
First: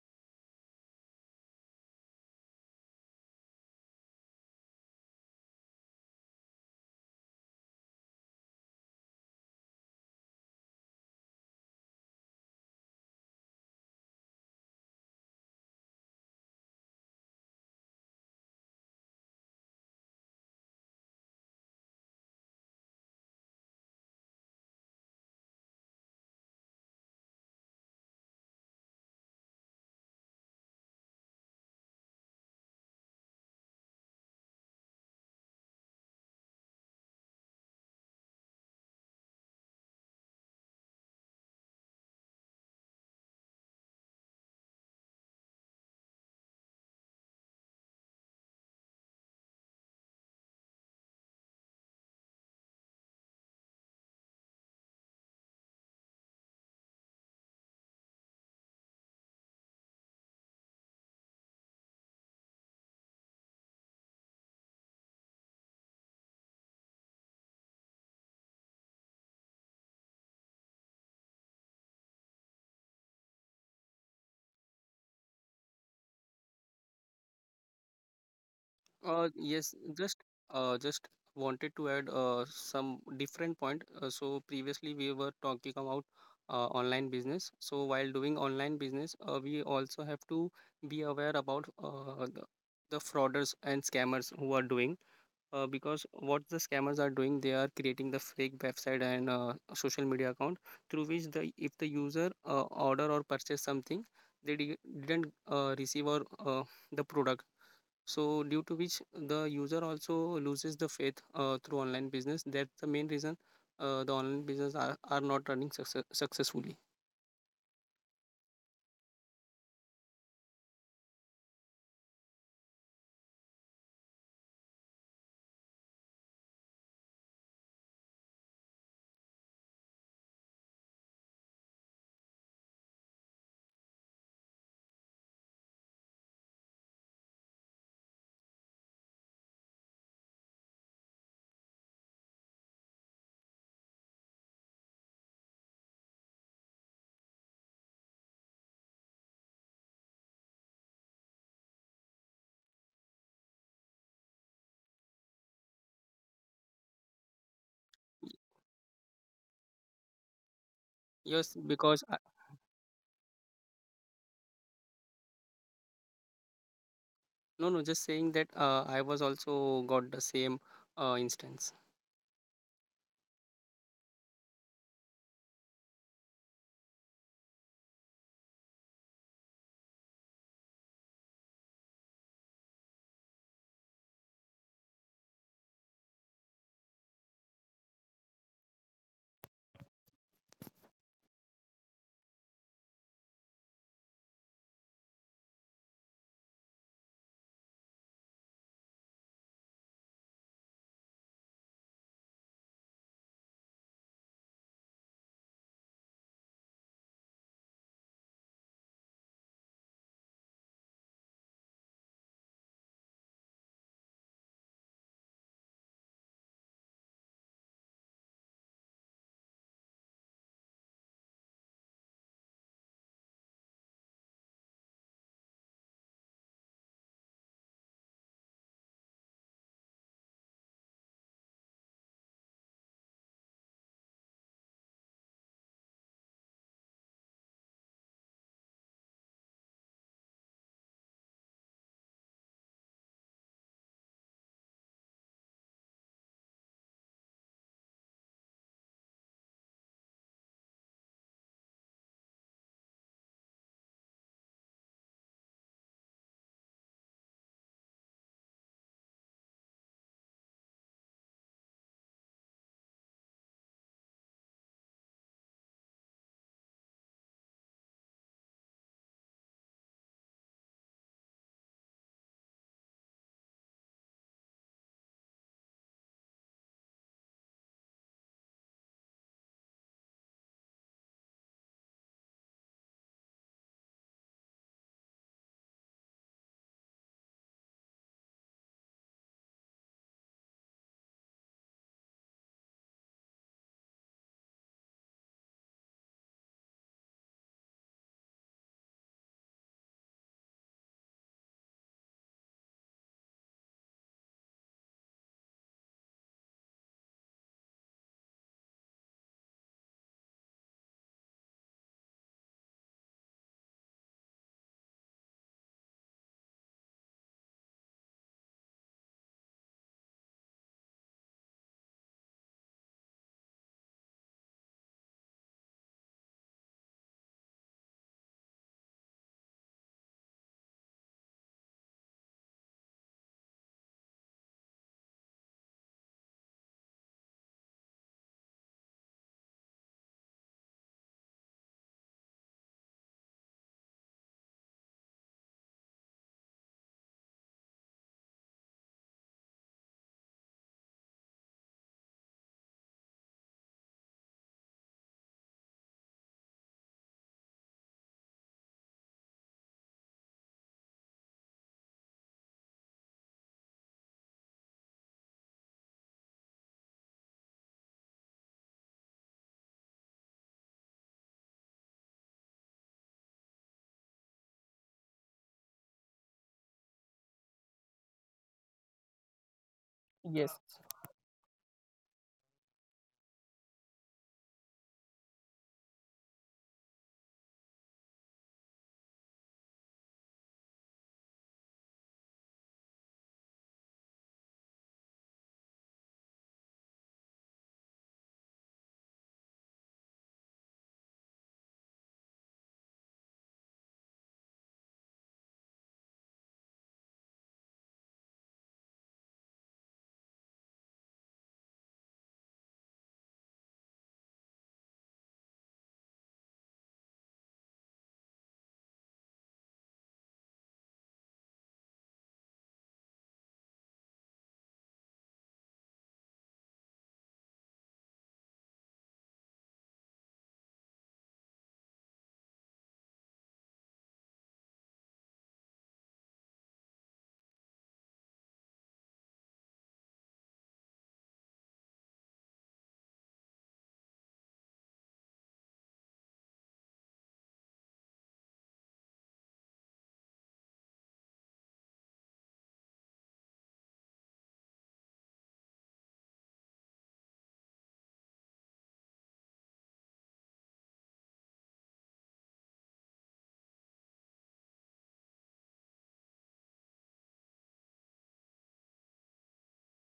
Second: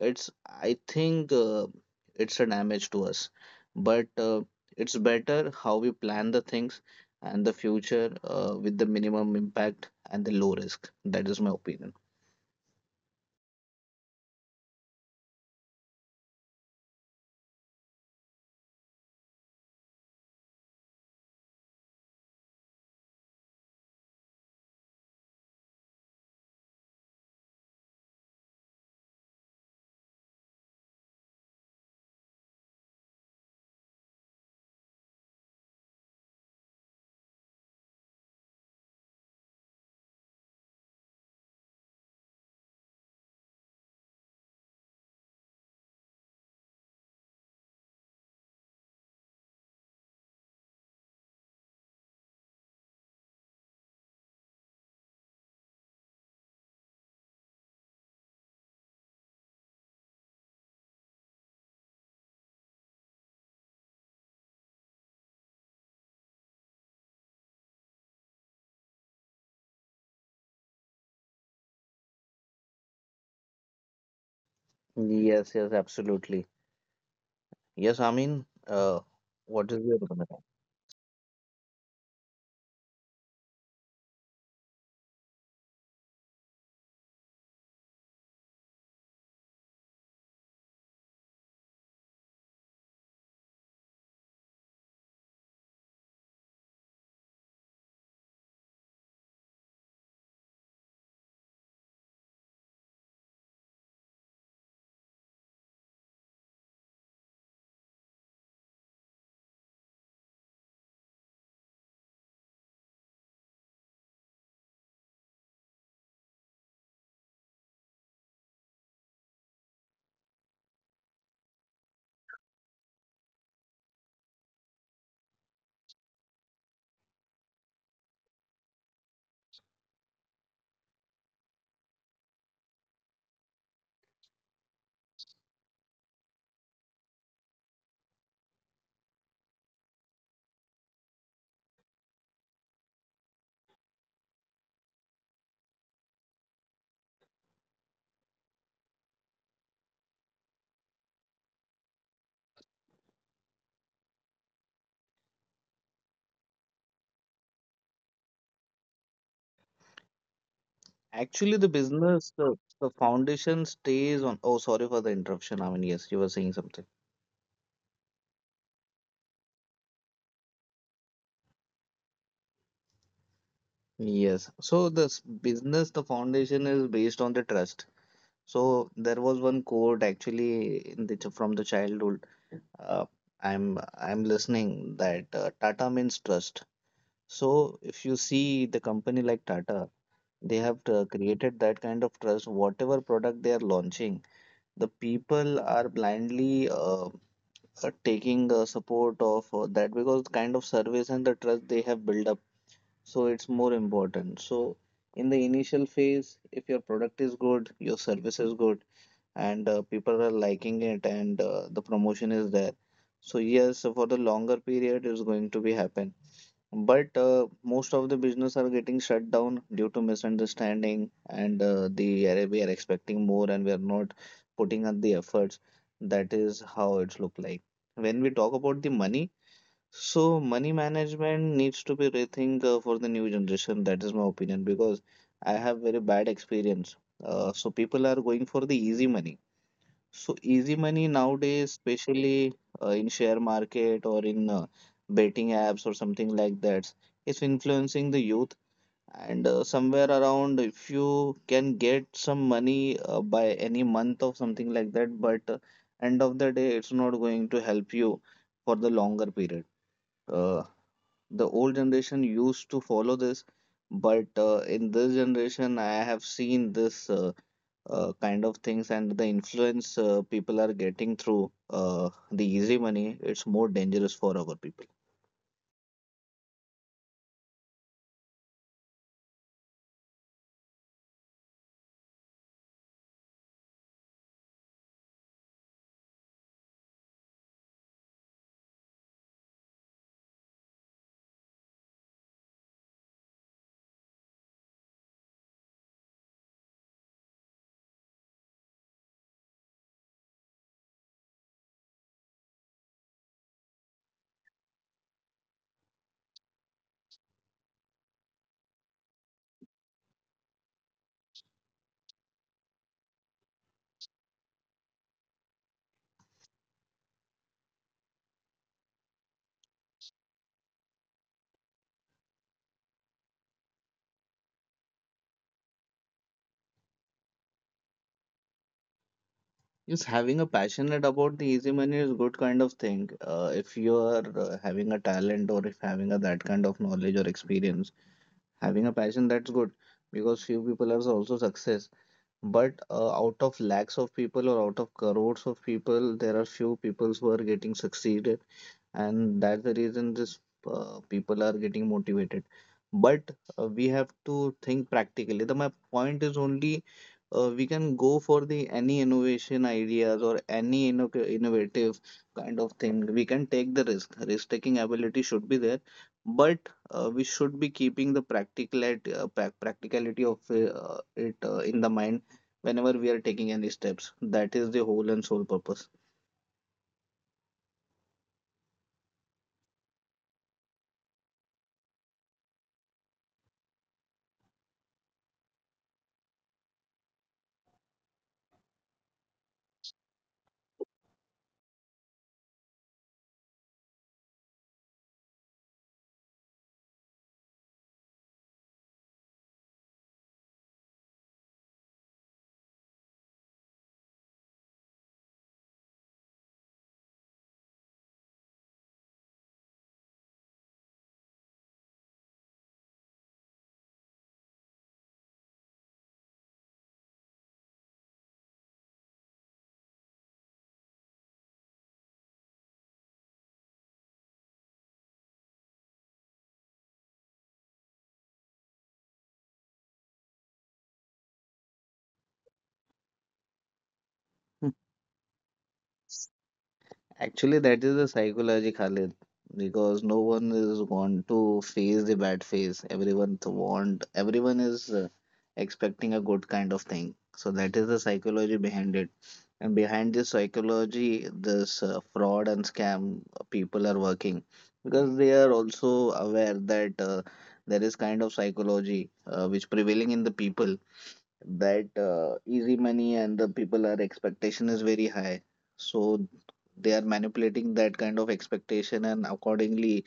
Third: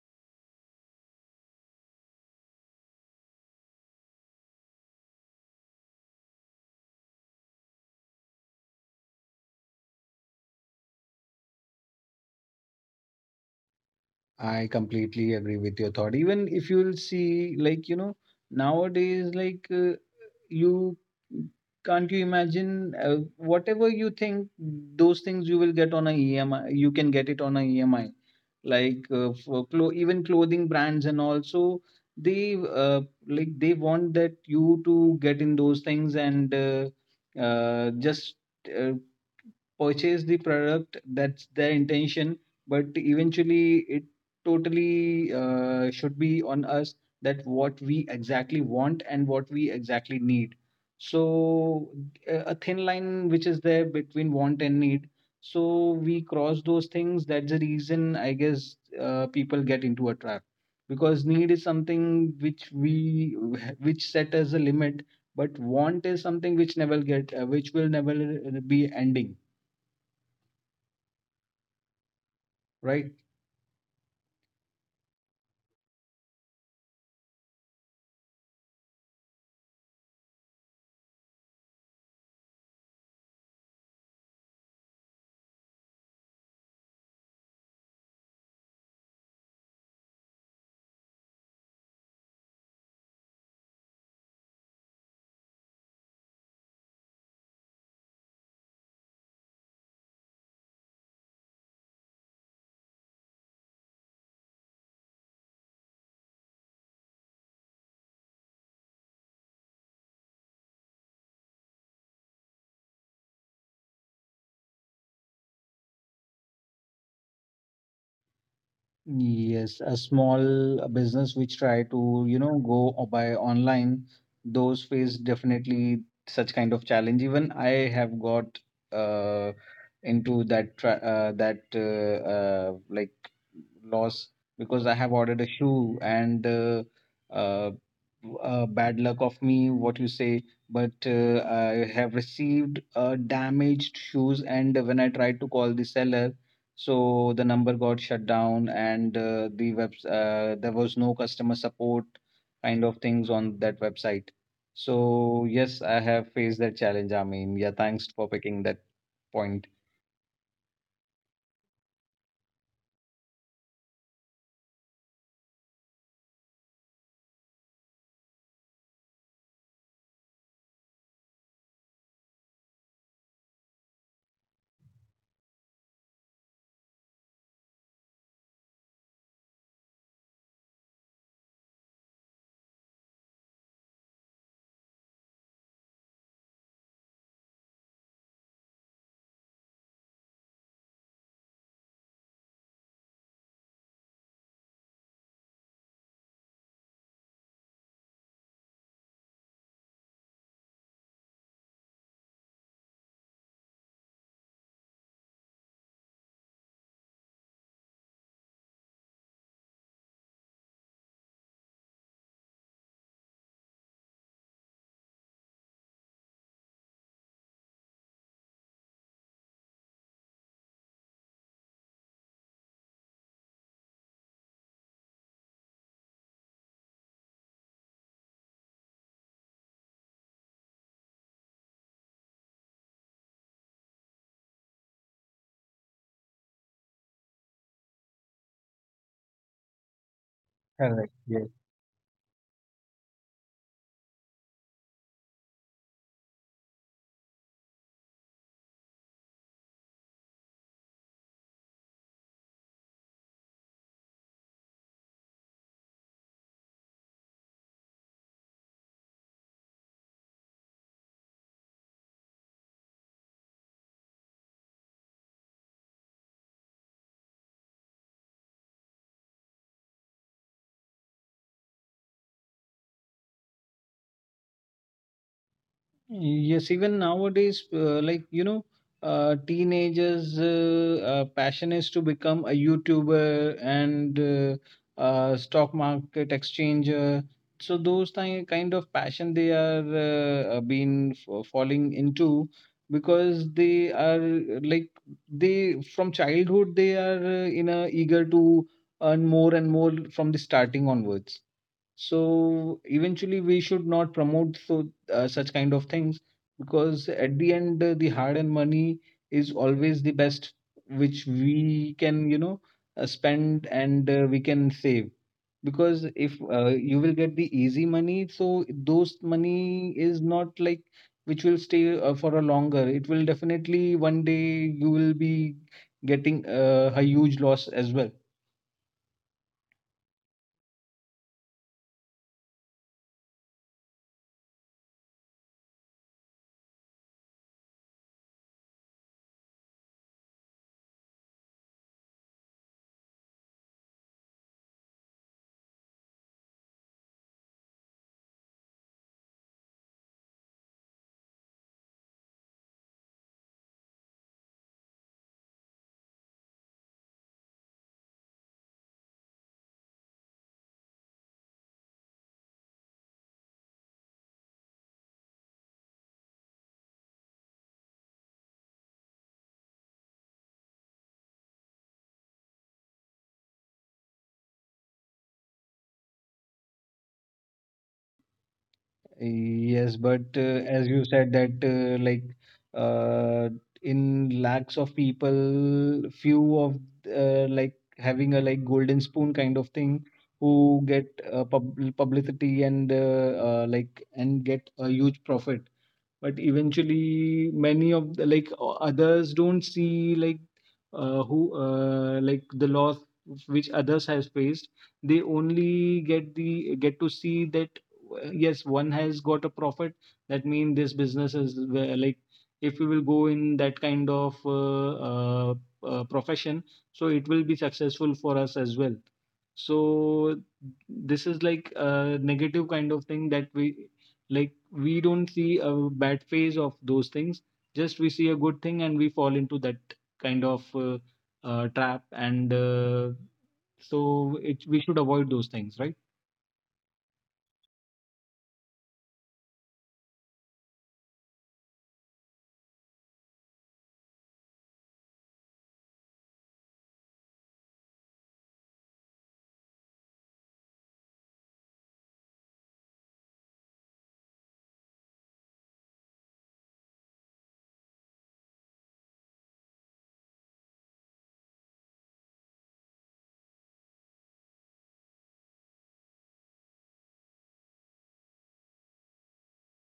S1: it's, I think, uh, it's a damage to us. But uh, it's better how we plan the things and the future uh, with the minimum impact and the low risk. That is my opinion.
S3: I completely agree with your thought. Even if you'll see, like you know, nowadays like uh, you can't you imagine uh, whatever you think, those things you will get on a E M I, you can get it on a E M I, like uh, for clo- even clothing brands and also they uh, like they want that you to get in those things and uh, uh, just uh, purchase the product. That's their intention. But eventually it totally uh, should be on us, that what we exactly want and what we exactly need. So a a thin line which is there between want and need, so we cross those things. That's the reason, I guess, uh, people get into a trap, because need is something which we which set as a limit, but want is something which never get uh, which will never uh, be ending. Right.
S1: Yes, yes, absolutely. Yes, I mean, uh,
S2: Uh,
S1: what
S2: yes,
S1: is your
S2: just
S1: opinion?
S2: uh, just wanted to add uh, some different point. Uh, so previously we were talking about uh, online business. So while doing online business, uh, we also have to be aware about uh, the, the frauders and scammers who are doing. Uh, because what the scammers are doing, they are creating the fake website and uh, social media account through which, the if the user uh, order or purchase something, they di- didn't uh, receive or uh, the product. So due to which the user also loses the faith uh, through online business. That's the main reason uh, the online business are, are not running success- successfully.
S3: Yes, a small business which try to, you know, go o- by online, those face definitely such kind of challenge. Even I have got uh, into that tra- uh, that uh, uh, like loss, because I have ordered a shoe and uh, uh, w- uh, bad luck of me, what you say, but uh, I have received uh, damaged shoes, and when I tried to call the seller, so the number got shut down and uh, the web uh, there was no customer support kind of things on that website. So yes, I have faced that challenge, I mean, yeah, thanks for picking that point.
S1: Actually
S2: Yes,
S1: the
S2: because I,
S1: business the, the foundation stays on. Oh, sorry for the interruption. I mean, yes, you were saying something.
S2: no, no, just saying that uh, I was also got the same uh, instance.
S1: Yes, so this business, the foundation is based on the trust. So there was one quote actually in the, from the childhood. Uh, I'm I'm listening that uh, Tata means trust. So if you see the company like Tata, they have uh, created that kind of trust. Whatever product they are launching, the people are blindly uh, uh, taking uh, support of uh, that, because the kind of service and the trust they have built up. So it's more important. So in the initial phase, if your product is good, your service is good, and uh, people are liking it, and uh, the promotion is there, so yes, for the longer period, it's going to be happen. But uh, most of the business are getting shut down due to misunderstanding, and uh, the area we are expecting more and we are not putting up the efforts. That is how it's look like. When we talk about the money, so money management needs to be rethink uh, for the new generation. That is my opinion, because I have very bad experience. Uh, so people are going for the easy money. So easy money
S3: Correct.
S1: nowadays, especially uh, in share market or in uh, betting apps or something like that, is influencing the youth. And uh, somewhere around, if you can get some money uh, by any month or something like that, but uh, end of the day, it's not going to help you for the longer period. Uh, the old generation used to follow this, but uh, in this generation, I have seen this. Uh, uh, kind of things, and the influence uh, people are getting through uh, the easy money, it's more dangerous for our people.
S3: Yes, even nowadays, uh, like you know, uh, teenagers' uh, uh, passion is to become a YouTuber and uh, uh, stock market exchanger. So those thi- kind of passion they are uh, uh, been f- falling into, because they are uh, like they from childhood they are uh, in a eager to earn more and more from the starting onwards. So eventually, we should not promote so uh, such kind of things, because at the end, uh, the hard-earned money is always the best, which we can, you know, uh, spend and uh, we can save. Because if uh, you will get the easy money, so those money is not like which will stay uh, for a longer. It will definitely one day you will be getting uh, a huge loss as well.
S1: Yes, having a passionate about the easy money is good kind of thing. Uh, if you are uh, having a talent, or if having a that kind of knowledge or experience, having a passion, that's good because few people are also success. But uh, out of lakhs of people or out of crores of people, there are few people who are getting succeeded, and that's the reason this uh, people are getting motivated. But uh, we have to think practically. The my point is only uh, we can go for the any innovation ideas or any inno innovative kind of thing. We can take the risk risk taking ability should be there. But uh, we should be keeping the practicality uh, prac- practicality of uh, it uh, in the mind whenever we are taking any steps. That is the whole and sole purpose.
S3: Yes, but
S2: Yes.
S3: uh, as you said that uh, like uh, in lakhs of people, few of uh, like having a like golden spoon kind of thing who get uh, pub publicity and uh, uh, like and get a huge profit. But eventually many of the, like o- others don't see like uh, who uh, like the loss which others has faced. They only get the get to see that uh, yes, one has got a profit. That means this business is where, like, if we will go in that kind of uh, uh, uh, profession, so it will be successful for us as well. So this is like a negative kind of thing that we like we don't see a bad phase of those things. Just we see a good thing and we fall into that kind of uh, uh, trap. And uh, so it,
S1: Hmm.
S3: we should avoid those things, right?
S1: Actually, that is the psychology, Khalid, because no one is want to face the bad phase. Everyone to want, everyone is uh, expecting a good kind of thing. So that is the psychology behind it. And behind this psychology, this uh, fraud and scam people are working, because they are also aware that uh, there is kind of psychology uh, which prevailing in the people, that uh, easy money and the people are expectation is very high. So they are manipulating that kind of expectation, and accordingly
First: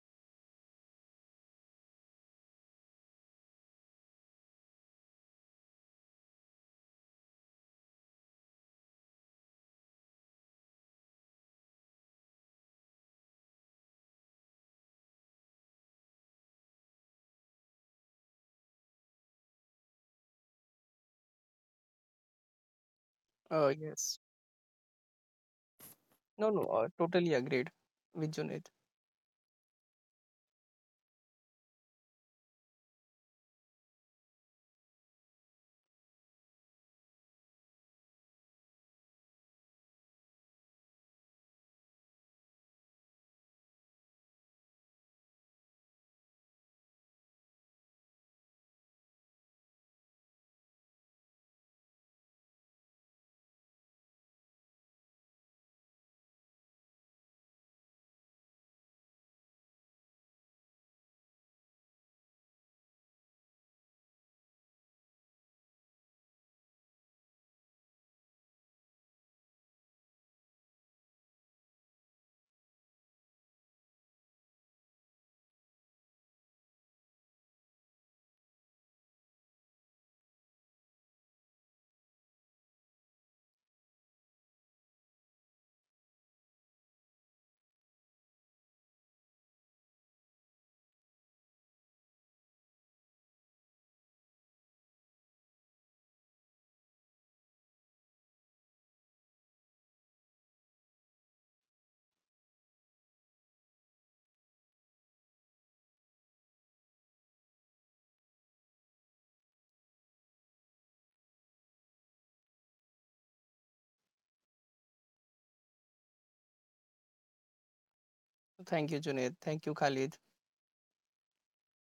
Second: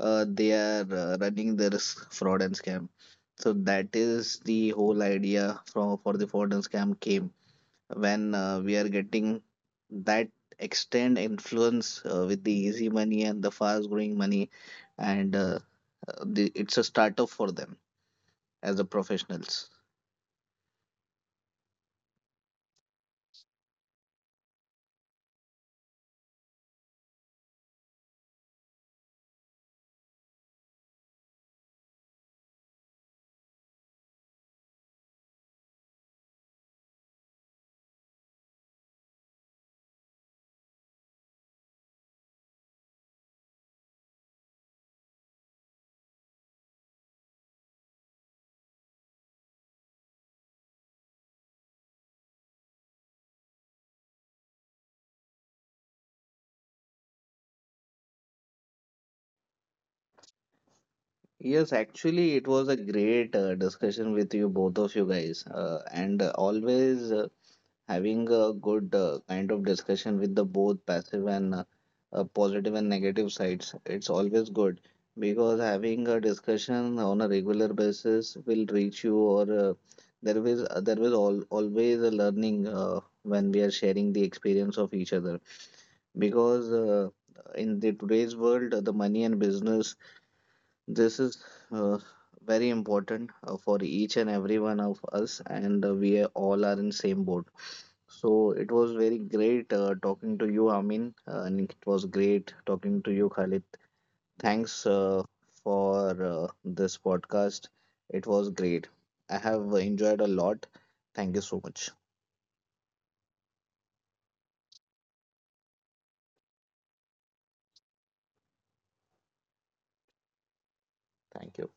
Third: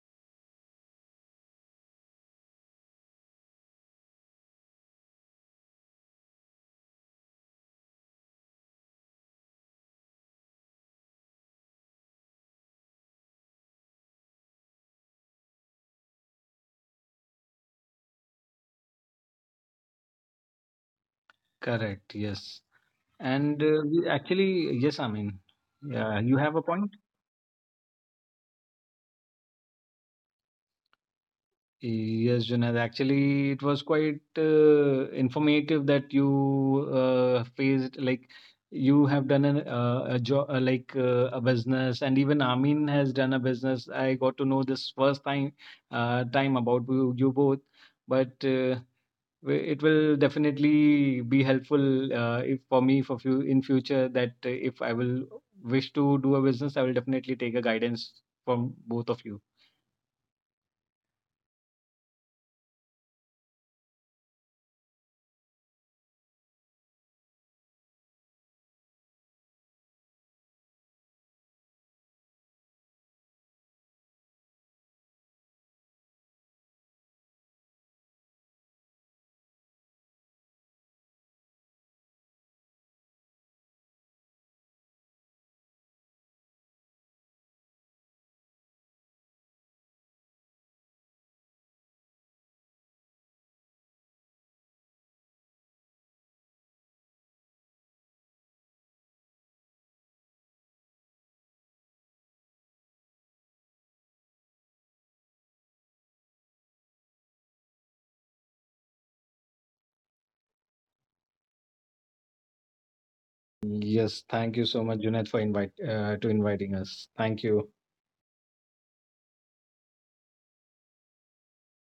S1: uh, they are uh, running the risk fraud and scam. So that is the whole idea from for the fraud and scam came, when uh, we are getting that extend influence uh, with the easy money and the fast growing money, and uh, uh, the, it's a startup for them as the professionals.
S3: Correct. Yes. And
S2: Uh,
S3: uh, we
S2: yes.
S3: actually, yes, I mean, Yeah, you
S2: No,
S3: have
S2: no.
S3: a
S2: Uh,
S3: point.
S2: totally agreed with Junaid.
S3: Yes, Junaid. Actually, it was quite uh, informative that you uh, faced like you have done an, uh, a job uh, like uh, a business, and even Amin has done a business. I got to know this first time uh, time about you, you both, but uh, wi- it will definitely be helpful uh, if for me for few in future, that uh, if I will wish to do a business, I will definitely take a guidance from both of you.
S1: Yes, actually, it was a great uh, discussion with you, both of you guys, uh, and uh, always uh, having a good uh, kind of discussion with the both passive and uh, uh, positive and negative sides. It's always good because having a discussion on a regular basis will reach you, or uh, there is there is all, always a learning uh, when we are sharing the experience of each other, because. Uh, in the today's world, the money and business, this is uh, very important uh, for each and every one of us, and uh, we are- all are in same boat. So it was very great uh, talking to you, Amin, uh, and it was great talking to you, Khalid. Thanks uh, for uh, this podcast. It was great. I have enjoyed a lot. Thank you so much.
S3: Yes, thank you so much, Junaid, for invite uh, to inviting us. Thank you.
S2: Thank you, Junaid. Thank you, Khalid.
S1: Thank you.